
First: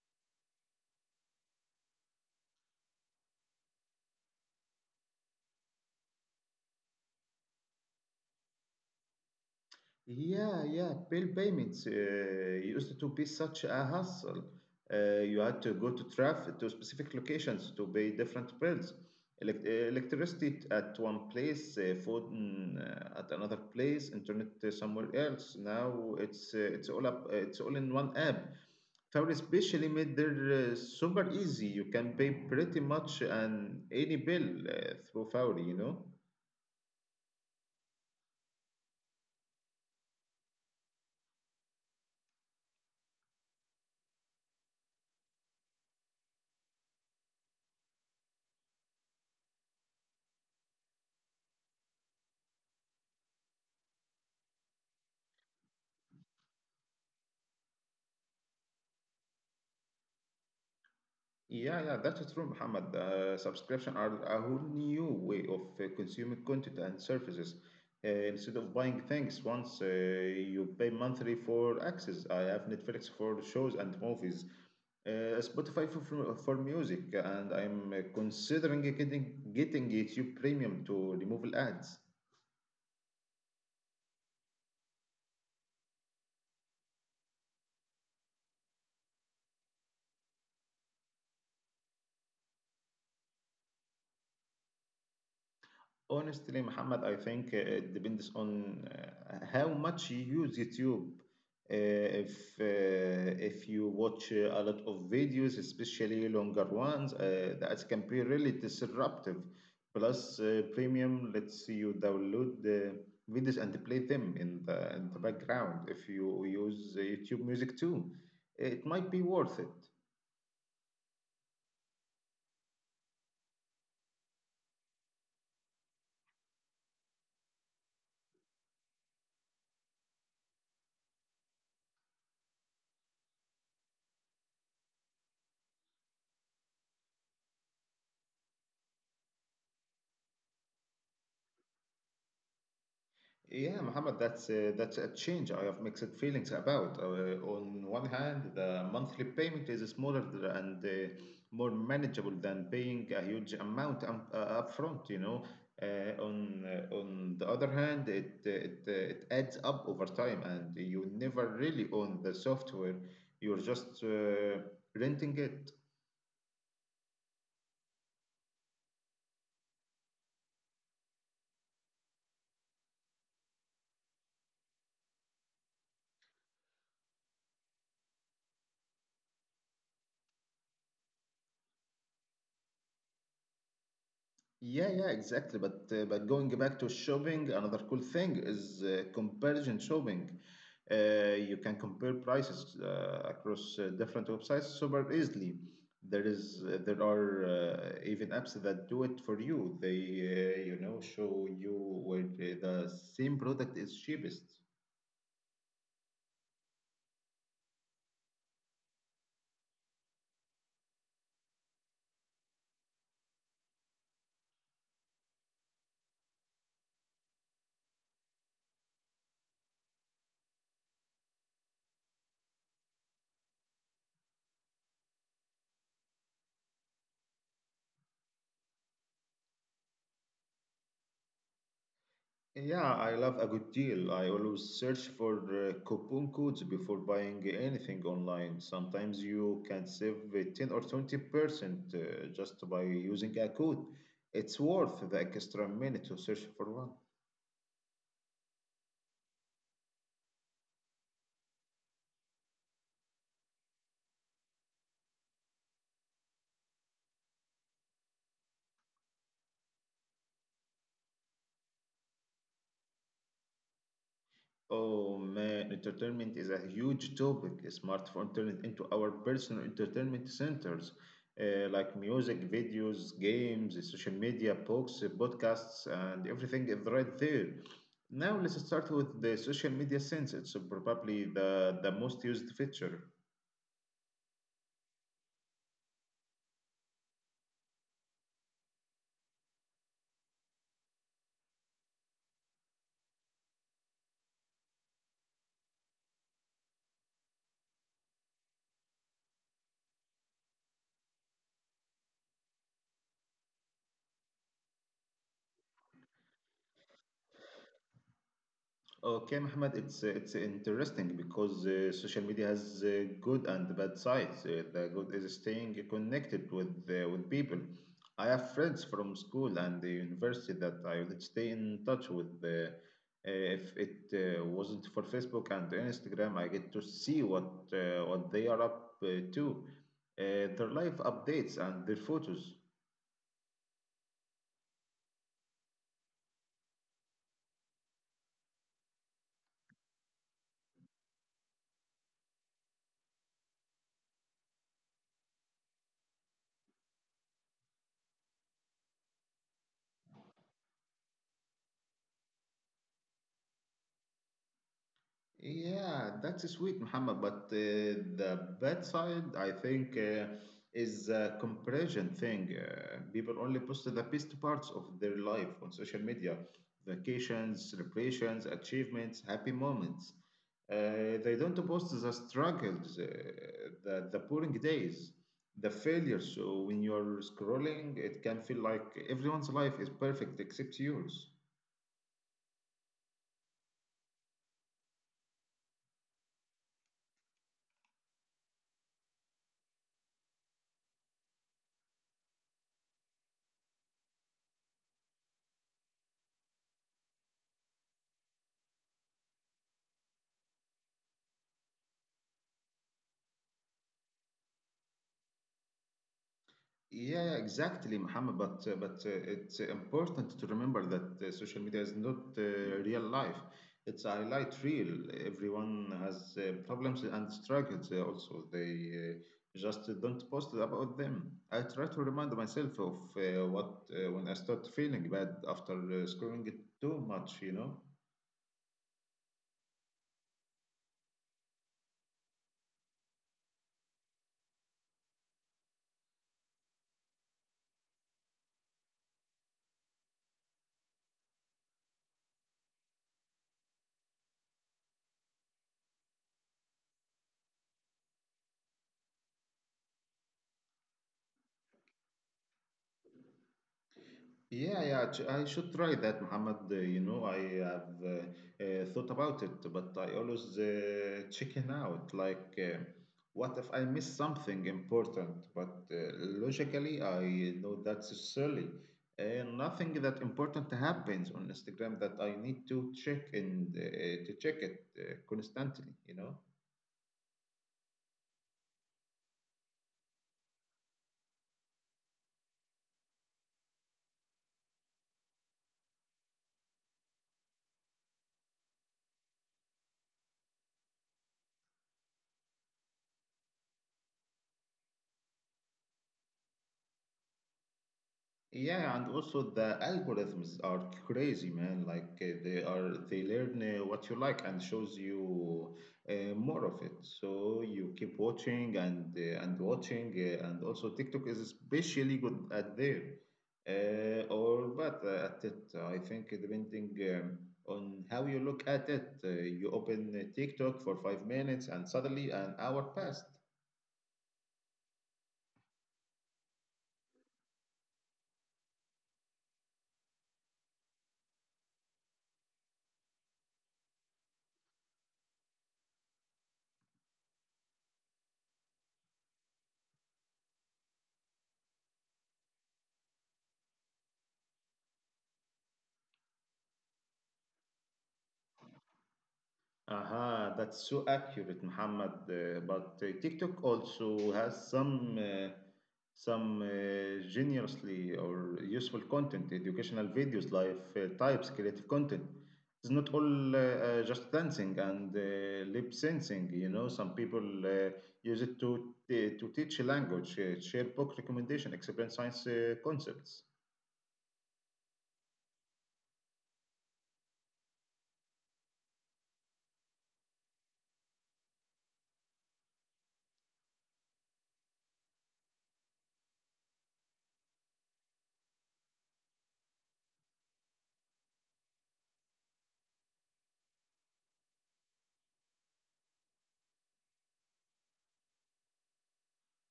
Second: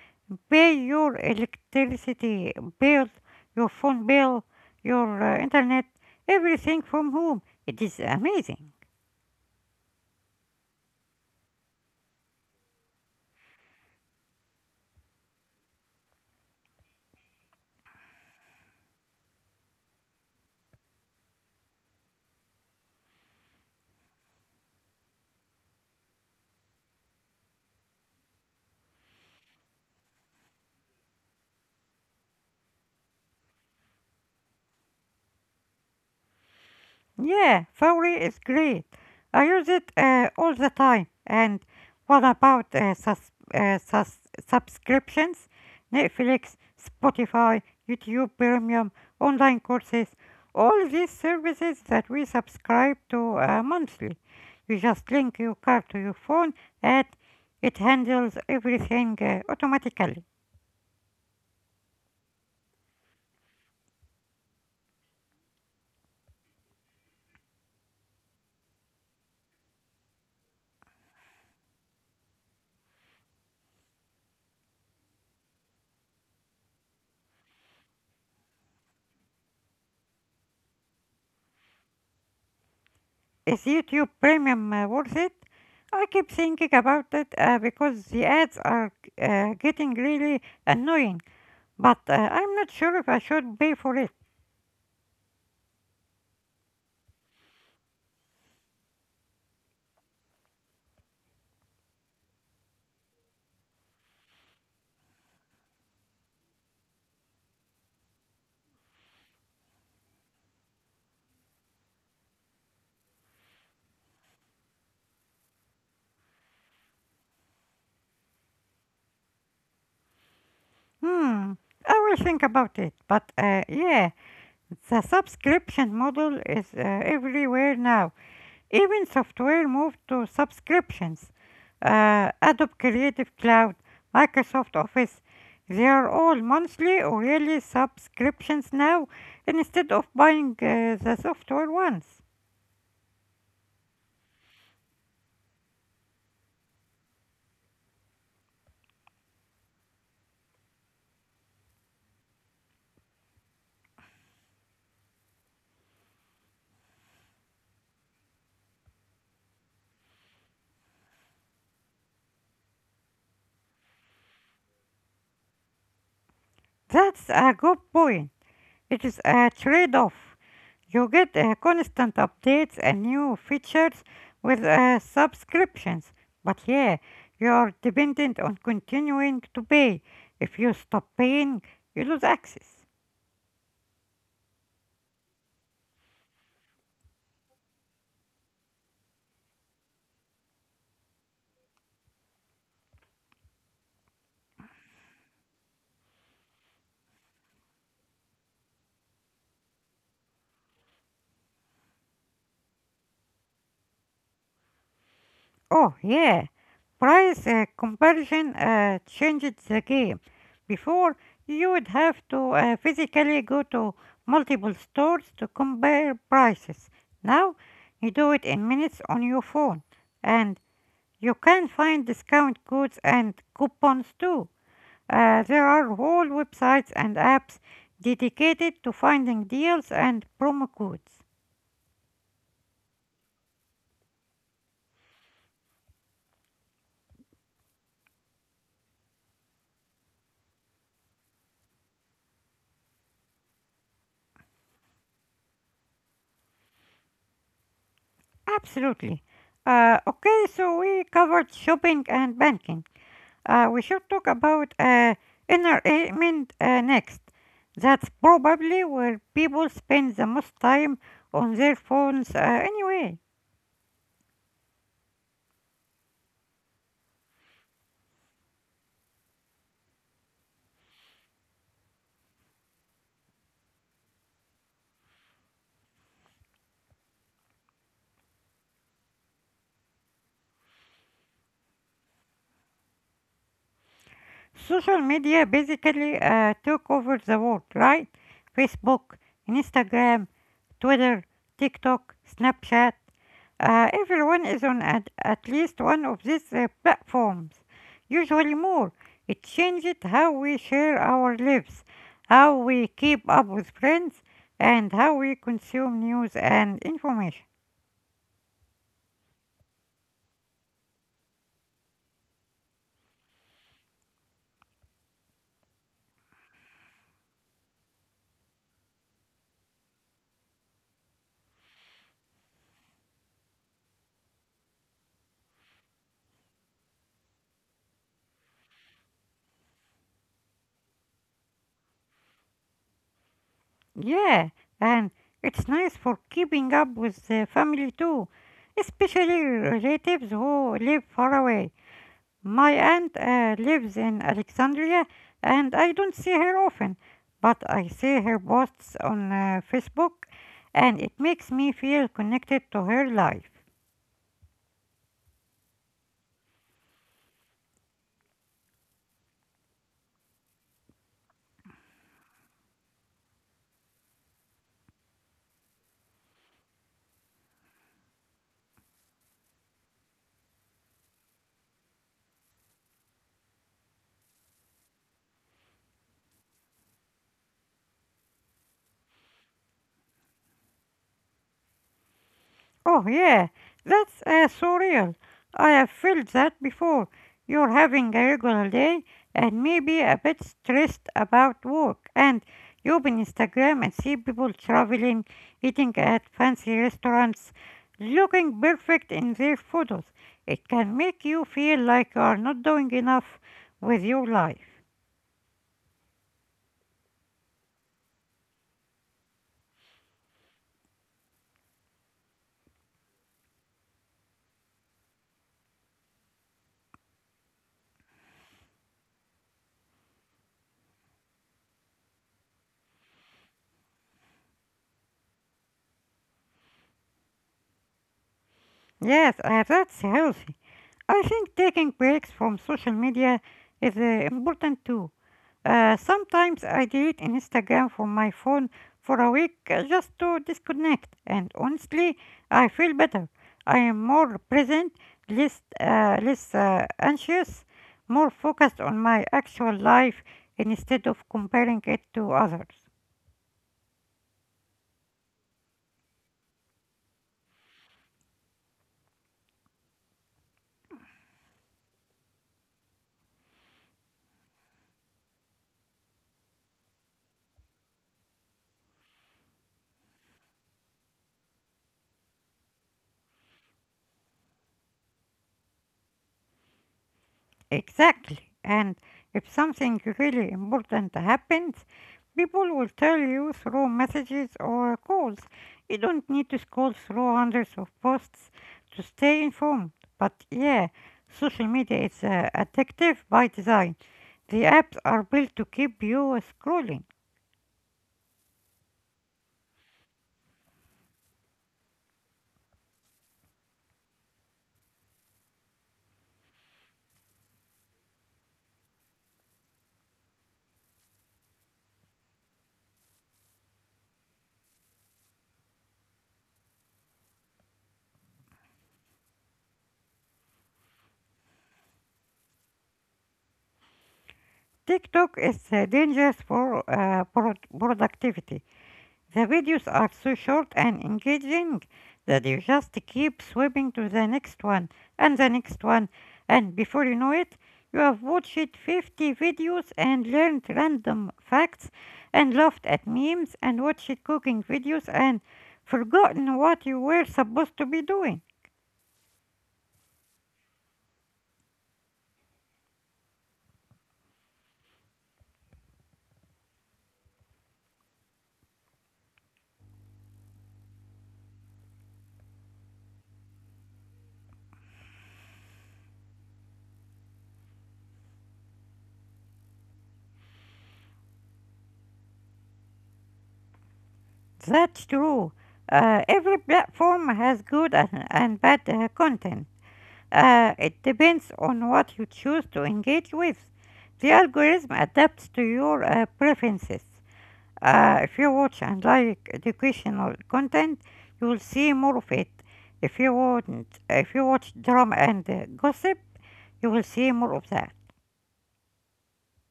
[SPEAKER 2] pay your electricity bill, your phone bill, your internet, everything from home. It is amazing.
[SPEAKER 1] Yeah, yeah, bill payments used to be such a hassle. You had to go to traffic to specific locations to pay different bills. Electricity at one place, food at another place, internet somewhere else. Now it's all in one app. Tower especially made their super easy. You can pay pretty much an any bill through Fauri, you know.
[SPEAKER 2] Yeah, Fowry is great. I use it all the time. And what about subscriptions? Netflix, Spotify, YouTube Premium, online courses, all these services that we subscribe to monthly. You just link your card to your phone and it handles everything automatically.
[SPEAKER 1] Yeah, yeah, that is true, Muhammad. Subscription are a whole new way of consuming content and services. Instead of buying things once, you pay monthly for access. I have Netflix for shows and movies, Spotify for music, and I'm considering getting YouTube Premium to remove ads.
[SPEAKER 2] Is YouTube Premium worth it? I keep thinking about it because the ads are getting really annoying, but I'm not sure if I should pay for it.
[SPEAKER 1] Honestly, Muhammad, I think it depends on how much you use YouTube. If you watch a lot of videos, especially longer ones, that can be really disruptive. Plus, Premium lets you download the videos and play them in the background. If you use YouTube Music too, it might be worth it.
[SPEAKER 2] Hmm, I will think about it, but yeah, the subscription model is everywhere now. Even software moved to subscriptions. Adobe Creative Cloud, Microsoft Office, they are all monthly or yearly subscriptions now instead of buying the software once.
[SPEAKER 1] Yeah, Muhammad, that's a change I have mixed feelings about. On one hand, the monthly payment is smaller and more manageable than paying a huge amount upfront, you know. On the other hand, it adds up over time, and you never really own the software. You're just renting it.
[SPEAKER 2] That's a good point. It is a trade off. You get constant updates and new features with subscriptions, but yeah, you are dependent on continuing to pay. If you stop paying, you lose access.
[SPEAKER 1] Yeah, yeah, exactly. But going back to shopping, another cool thing is comparison shopping. You can compare prices across different websites super easily. There are even apps that do it for you. They show you where the same product is cheapest.
[SPEAKER 2] Oh, yeah. Price comparison changed the game. Before, you would have to physically go to multiple stores to compare prices. Now, you do it in minutes on your phone. And you can find discount codes and coupons too. There are whole websites and apps dedicated to finding deals and promo codes.
[SPEAKER 1] Yeah, I love a good deal. I always search for coupon codes before buying anything online. Sometimes you can save 10 or 20% just by using a code. It's worth the extra minute to search for one.
[SPEAKER 2] Absolutely. Okay, so we covered shopping and banking. We should talk about entertainment next. That's probably where people spend the most time on their phones anyway.
[SPEAKER 1] Oh man, entertainment is a huge topic. Smartphone turned into our personal entertainment centers, like music, videos, games, social media, books, podcasts, and everything is right there. Now let's start with the social media sense. It's probably the most used feature.
[SPEAKER 2] Social media basically took over the world, right? Facebook, Instagram, Twitter, TikTok, Snapchat. Everyone is at least one of these platforms, usually more. It changed how we share our lives, how we keep up with friends, and how we consume news and information.
[SPEAKER 1] Okay, Mohammed, it's interesting because social media has good and bad sides. The good is staying connected with people. I have friends from school and the university that I would stay in touch with. If it wasn't for Facebook and Instagram, I get to see what they are up to, uh, their life updates and their photos.
[SPEAKER 2] Yeah, and it's nice for keeping up with the family too, especially relatives who live far away. My aunt lives in Alexandria and I don't see her often, but I see her posts on Facebook and it makes me feel connected to her life.
[SPEAKER 1] Yeah, that's sweet, Muhammad. But the bad side, I think, is a comparison thing. People only post the best parts of their life on social media vacations, celebrations, achievements, happy moments. They don't post the struggles, the boring days, the failures. So when you're scrolling, it can feel like everyone's life is perfect except yours.
[SPEAKER 2] Oh, yeah, that's so real. I have felt that before. You're having a regular day and maybe a bit stressed about work, and you open Instagram and see people traveling, eating at fancy restaurants, looking perfect in their photos. It can make you feel like you are not doing enough with your life.
[SPEAKER 1] Yeah, yeah, exactly, Muhammad. But it's important to remember that social media is not real life. It's a highlight reel. Everyone has problems and struggles. Also, they just don't post about them. I try to remind myself of what when I start feeling bad after scrolling it too much,
[SPEAKER 2] Yes, that's healthy. I think taking breaks from social media is important too. Sometimes I delete Instagram from my phone for a week just to disconnect, and honestly, I feel better. I am more present, less, less anxious, more focused on my actual life instead of comparing it to others.
[SPEAKER 1] Yeah, yeah, I should try that, Muhammad. I have thought about it, but I always chicken out. Like, what if I miss something important? But logically, I know that's silly. Nothing that important happens on Instagram that I need to check it constantly,
[SPEAKER 2] Exactly. And if something really important happens, people will tell you through messages or calls. You don't need to scroll through hundreds of posts to stay informed. But yeah, social media is addictive by design. The apps are built to keep you scrolling.
[SPEAKER 1] Yeah, and also the algorithms are crazy, man. Like they learn what you like and shows you more of it. So you keep watching and watching, and also TikTok is especially good at there, or but at it. I think depending on how you look at it, you open TikTok for 5 minutes, and suddenly an hour passed.
[SPEAKER 2] TikTok is dangerous for productivity. The videos are so short and engaging that you just keep swimming to the next one and the next one, and before you know it, you have watched 50 videos and learned random facts and laughed at memes and watched cooking videos and forgotten what you were supposed to be doing.
[SPEAKER 1] Aha, that's so accurate, Muhammad. But TikTok also has some generously or useful content, educational videos, life types, creative content. It's not all just dancing and lip syncing. You know, some people use it to teach a language, share book recommendation, explain science concepts.
[SPEAKER 2] That's true. Every platform has good and bad content. It depends on what you choose to engage with. The algorithm adapts to your preferences. If you watch and like educational content, you will see more of it. If you watch drama and gossip, you will see more of that.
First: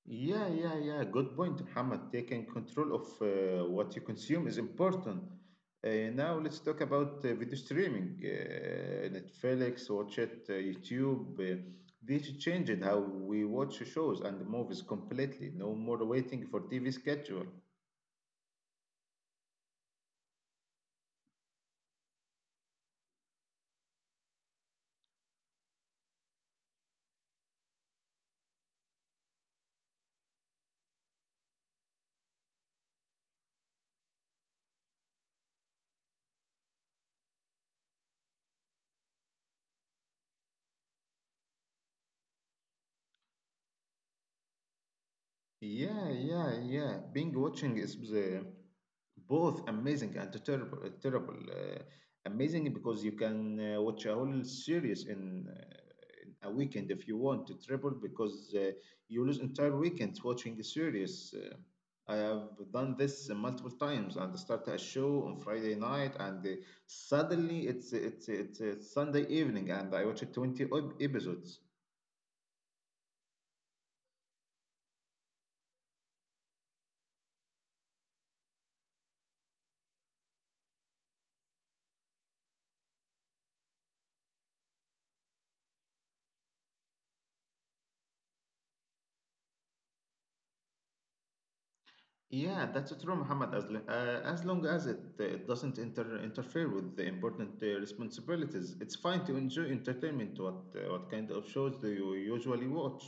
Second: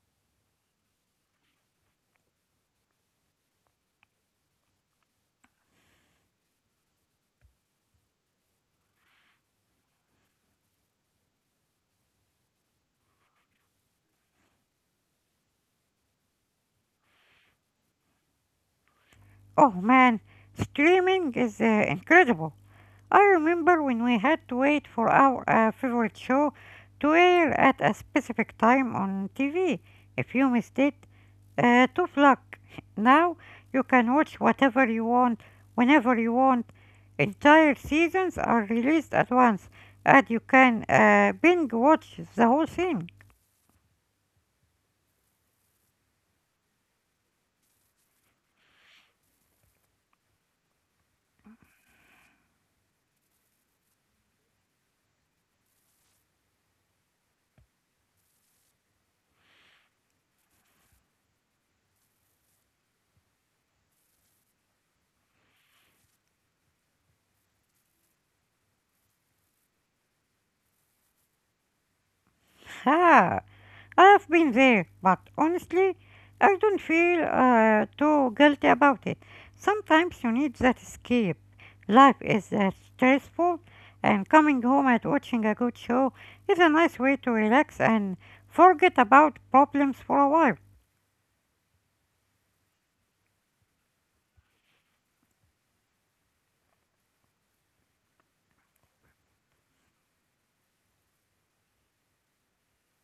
[SPEAKER 1] Yeah, yeah, yeah. Good point, Muhammad. Taking control of what you consume is important. Now let's talk about video streaming. Netflix, watch it, YouTube. This changed how we watch shows and movies completely. No more waiting for TV schedule.
[SPEAKER 2] Oh man, streaming is incredible. I remember when we had to wait for our favorite show to air at a specific time on TV. If you missed it, tough luck. Now you can watch whatever you want, whenever you want. Entire seasons are released at once, and you can binge watch the whole thing.
[SPEAKER 1] Yeah, yeah, yeah. Binge watching is both amazing and terrible. Terrible, amazing because you can watch a whole series in a weekend if you want. Terrible because you lose entire weekends watching a series. I have done this multiple times and start a show on Friday night and suddenly it's Sunday evening and I watch 20 episodes.
[SPEAKER 2] Ha! I have been there, but honestly, I don't feel too guilty about it. Sometimes you need that escape. Life is stressful, and coming home and watching a good show is a nice way to relax and forget about problems for a while.
[SPEAKER 1] Yeah, that's true, Muhammad. As long as it doesn't interfere with the important responsibilities, it's fine to enjoy entertainment. What kind of shows do you usually watch?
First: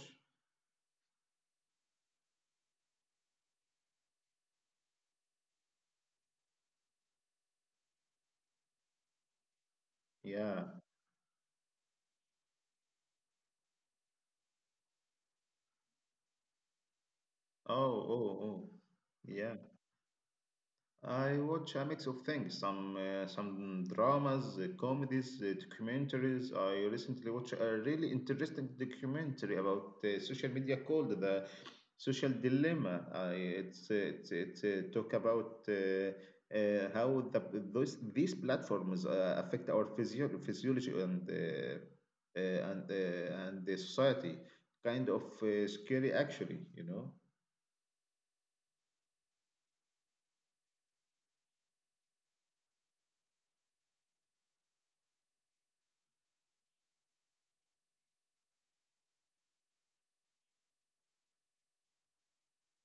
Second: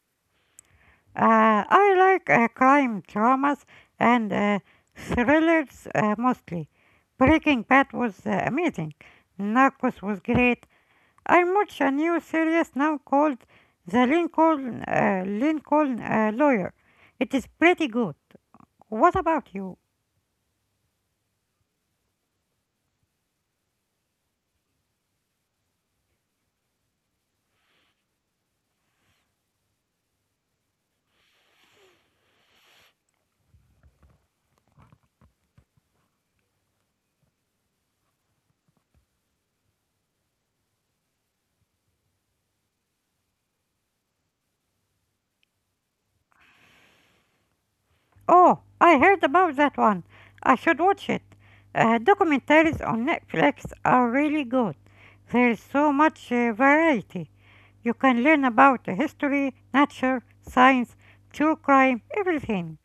[SPEAKER 2] I like crime dramas and thrillers mostly. Breaking Bad was amazing. Narcos was great.
[SPEAKER 1] Yeah.
[SPEAKER 2] I watch a new series now called The Lincoln Lincoln Lawyer. It is
[SPEAKER 1] Oh,
[SPEAKER 2] pretty good.
[SPEAKER 1] oh, oh.
[SPEAKER 2] What about
[SPEAKER 1] Yeah.
[SPEAKER 2] you?
[SPEAKER 1] I watch a mix of things, some dramas, comedies, documentaries. I recently watched a really interesting documentary about social media called The Social Dilemma. It's talk about how those these platforms affect our physiology and the society. Kind of scary, actually,
[SPEAKER 2] Oh, I heard about that one. I should watch it. Documentaries on Netflix are really good. There is so much variety. You can learn about history, nature, science, true crime, everything.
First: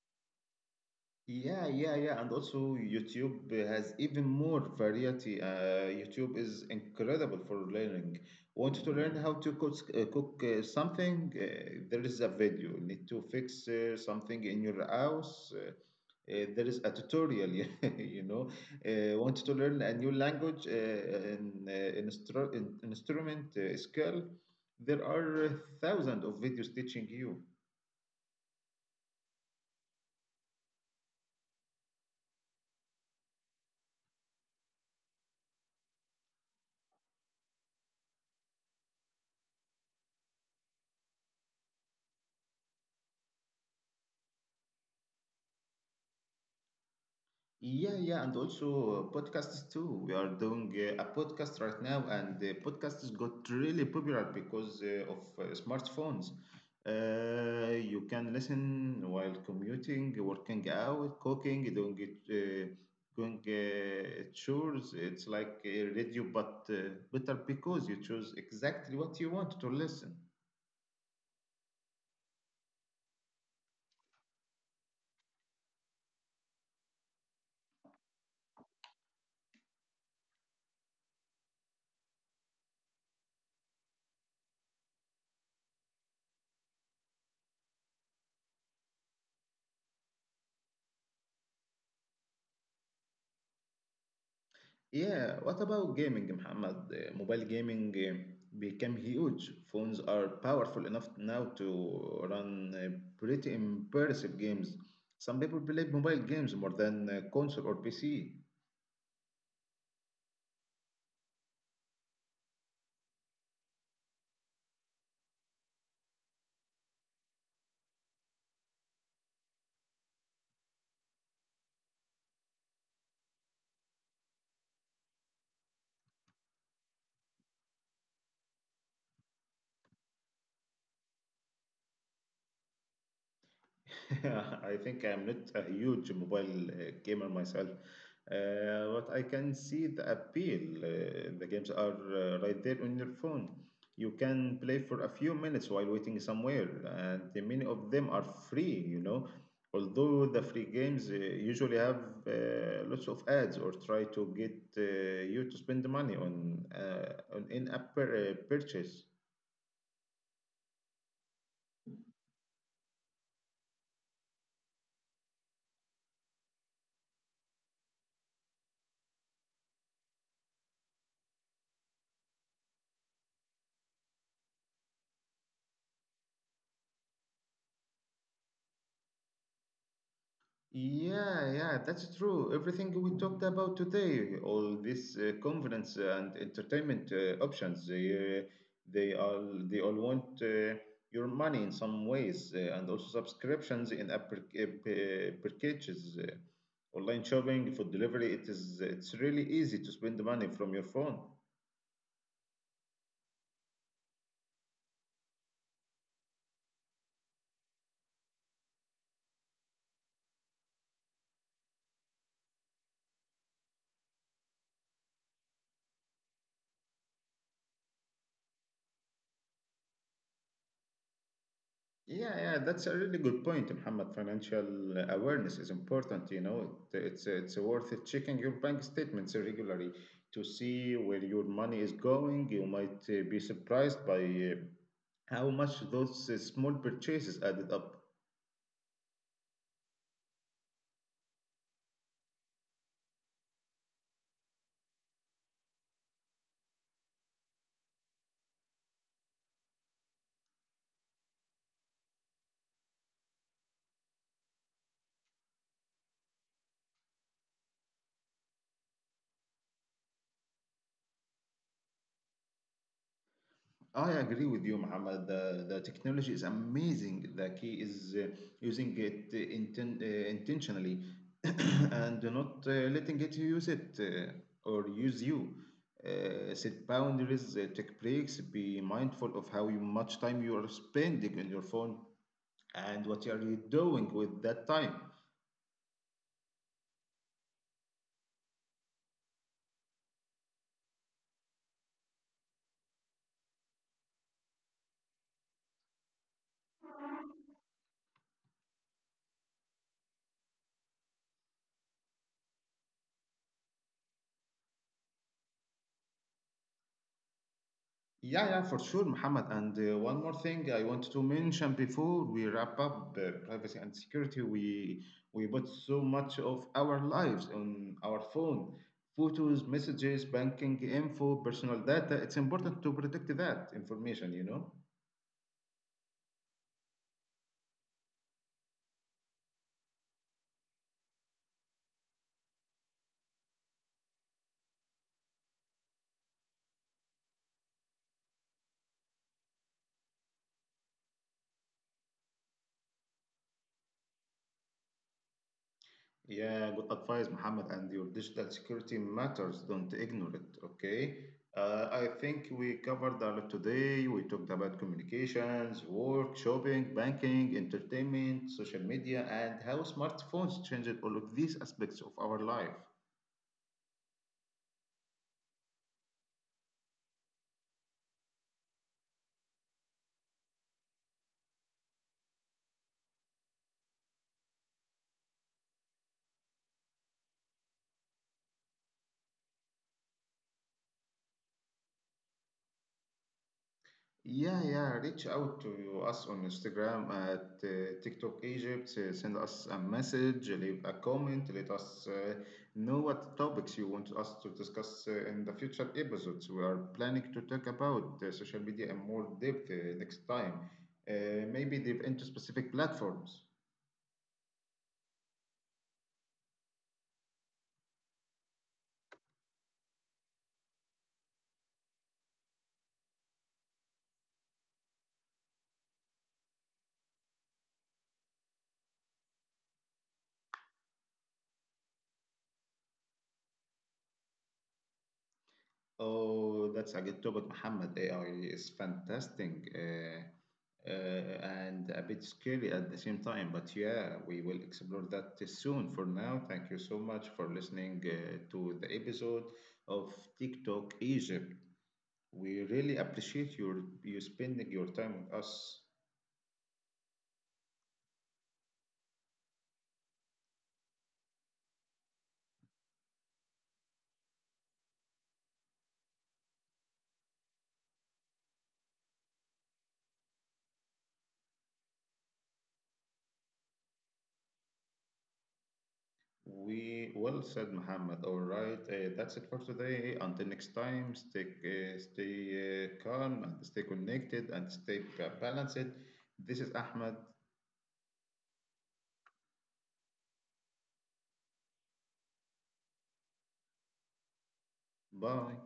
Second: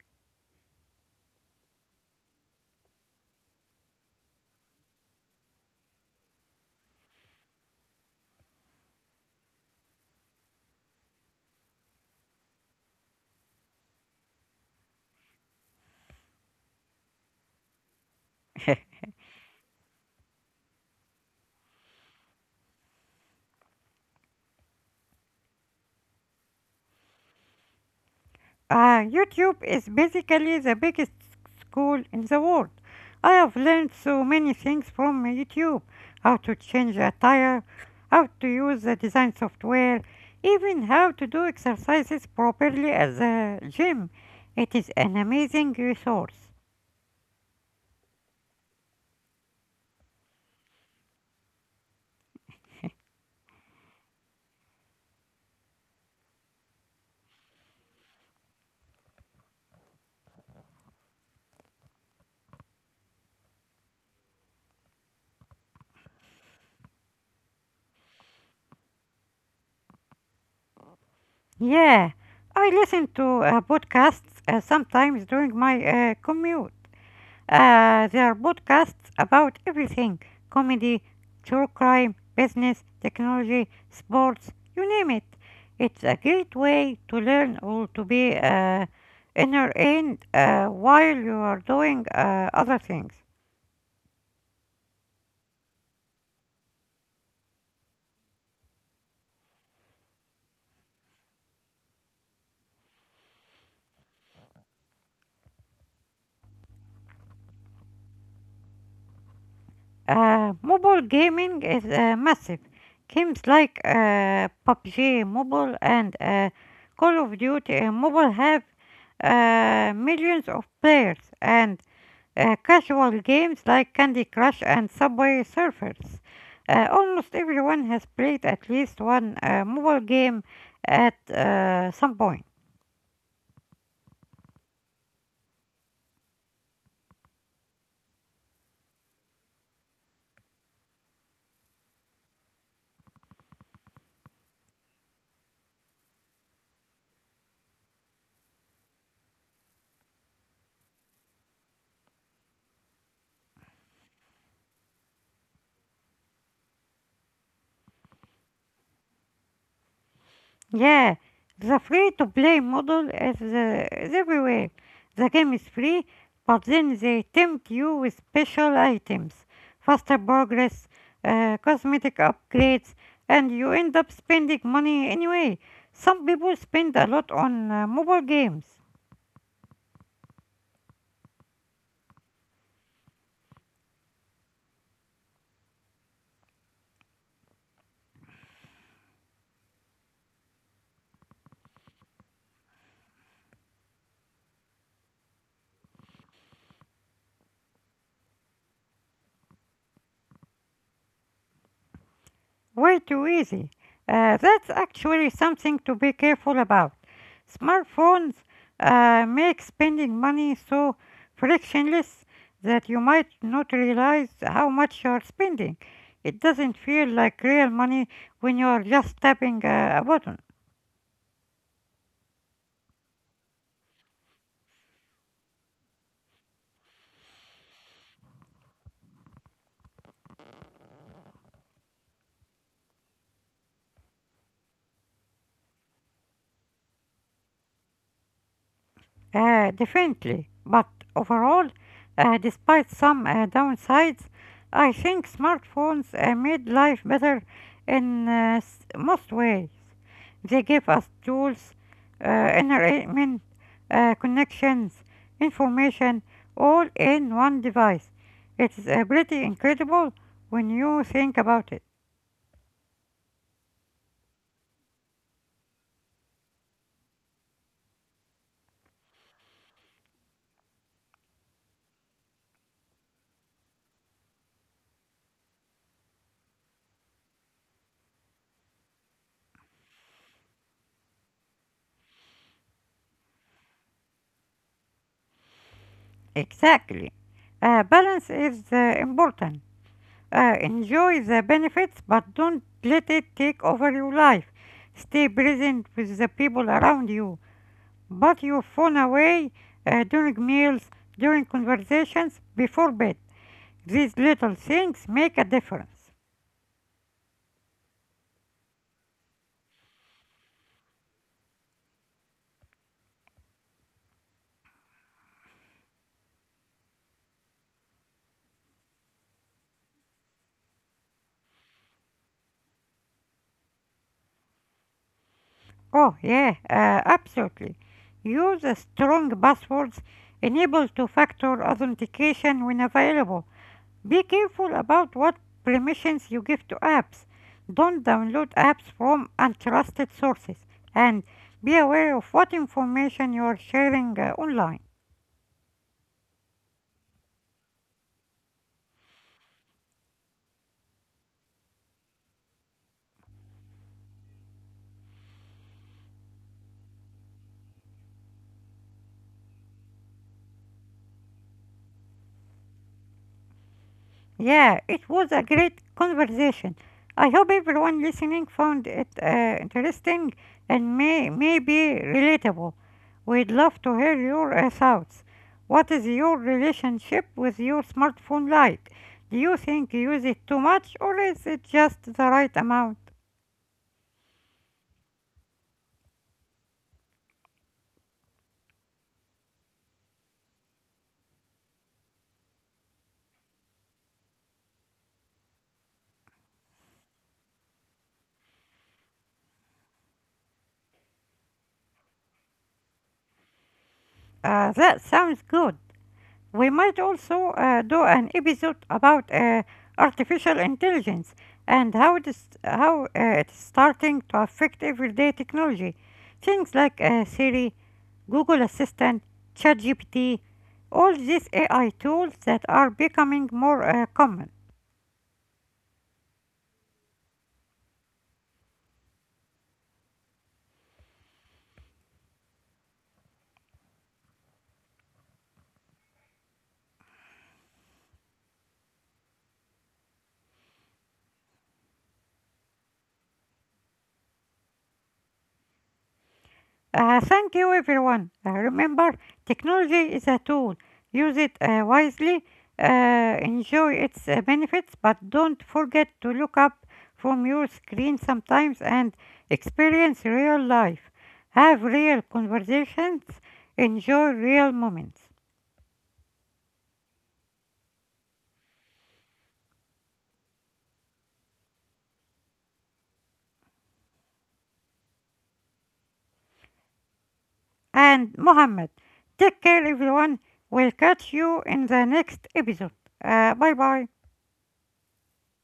[SPEAKER 1] Yeah, yeah, yeah, and also YouTube has even more variety. YouTube is incredible for learning. Want to learn how to cook, something? There is a video. Need to fix something in your house? There is a tutorial. yeah, You know, want to learn a new language, instrument, skill? There are thousands of videos teaching you.
[SPEAKER 2] YouTube is basically the biggest school in the world. I have learned so many things from YouTube how to change a tire, how to use the design software, even how to do exercises properly at the gym. It is an amazing resource.
[SPEAKER 1] Yeah, yeah, and also podcasts too. We are doing a podcast right now, and the podcast got really popular because of smartphones. You can listen while commuting, working out, cooking, doing chores. It's like a radio, but better because you choose exactly what you want to listen.
[SPEAKER 2] Yeah, I listen to podcasts sometimes during my commute. There are podcasts about everything comedy, true crime, business, technology, sports, you name it. It's a great way to learn or to be entertained while you are doing other things.
[SPEAKER 1] Yeah, what about gaming, Muhammad? Mobile gaming became huge. Phones are powerful enough now to run pretty impressive games. Some people play mobile games more than console or PC.
[SPEAKER 2] Mobile gaming is massive. Games like PUBG Mobile and Call of Duty Mobile have millions of players and casual games like Candy Crush and Subway Surfers. Almost everyone has played at least one mobile game at some point.
[SPEAKER 1] I think I'm not a huge mobile gamer myself, but I can see the appeal. The games are right there on your phone. You can play for a few minutes while waiting somewhere, and the many of them are free, Although the free games usually have lots of ads or try to get you to spend the money on in-app purchase.
[SPEAKER 2] Yeah, the free to play model is everywhere. The game is free, but then they tempt you with special items, faster progress, cosmetic upgrades, and you end up spending money anyway. Some people spend a lot on mobile games.
[SPEAKER 1] Yeah, yeah, that's true. Everything we talked about today, all these conference and entertainment options, they all they all want your money in some ways, and also subscriptions in app packages, online shopping, food delivery. It's really easy to spend money from your phone.
[SPEAKER 2] Way too easy. That's actually something to be careful about. Smartphones make spending money so frictionless that you might not realize how much you're spending. It doesn't feel like real money when you're just tapping a button.
[SPEAKER 1] Yeah, yeah, that's a really good point, Muhammad. Financial awareness is important, It's worth it checking your bank statements regularly to see where your money is going. You might be surprised by how much those small purchases added up.
[SPEAKER 2] Definitely. But overall, despite some downsides, I think smartphones made life better in most ways. They gave us tools, entertainment, connections, information, all in one device. It's pretty incredible when you think about it.
[SPEAKER 1] Oh, yeah, I agree with you, Muhammad. The technology is amazing. The key is using it intentionally and not letting it use it or use you. Set boundaries, take breaks, be mindful of how much time you are spending on your phone and what are you doing with that time.
[SPEAKER 2] Exactly. Balance is important. Enjoy the benefits, but don't let it take over your life. Stay present with the people around you. Put your phone away during meals, during conversations, before bed. These little things make a difference.
[SPEAKER 1] Yeah, yeah, for sure, Muhammad. And one more thing I wanted to mention before we wrap up privacy and security. We put so much of our lives on our phone, photos, messages, banking info, personal data. It's important to protect that information,
[SPEAKER 2] Oh, yeah, absolutely. Use strong passwords, enable two factor authentication when available. Be careful about what permissions you give to apps. Don't download apps from untrusted sources. And be aware of what information you are sharing online.
[SPEAKER 1] Yeah, good advice, Mohammed. And your digital security matters. Don't ignore it. Okay. I think we covered a lot today. We talked about communications, work, shopping, banking, entertainment, social media, and how smartphones changed all of these aspects of our life.
[SPEAKER 2] Yeah, it was a great conversation. I hope everyone listening found it interesting and maybe relatable. We'd love to hear your thoughts. What is your relationship with your smartphone like? Do you think you use it too much or is it just the right amount?
[SPEAKER 1] Yeah, yeah. Reach out to us on Instagram at TikTok Egypt. Send us a message, leave a comment. Let us know what topics you want us to discuss in the future episodes. We are planning to talk about social media in more depth next time. Maybe dive into specific platforms.
[SPEAKER 2] That sounds good. We might also do an episode about artificial intelligence and how it's starting to affect everyday technology. Things like Siri, Google Assistant, ChatGPT, all these AI tools that are becoming more common.
[SPEAKER 1] Oh, that's a good topic, Muhammad. AI is fantastic and a bit scary at the same time. But yeah, we will explore that soon. For now, thank you so much for listening to the episode of TikTok Egypt. We really appreciate you spending your time with us.
[SPEAKER 2] Thank you, everyone. Remember, technology is a tool. Use it wisely, enjoy its benefits, but don't forget to look up from your screen sometimes and experience real life. Have real conversations, enjoy real moments.
[SPEAKER 1] We well said, Muhammad. All right, that's it for today. Until next time, stay calm and stay connected and stay balanced. This is Ahmed.
[SPEAKER 2] And Mohammed, take care, everyone. We'll catch you in the next episode. Bye bye.
[SPEAKER 1] Bye.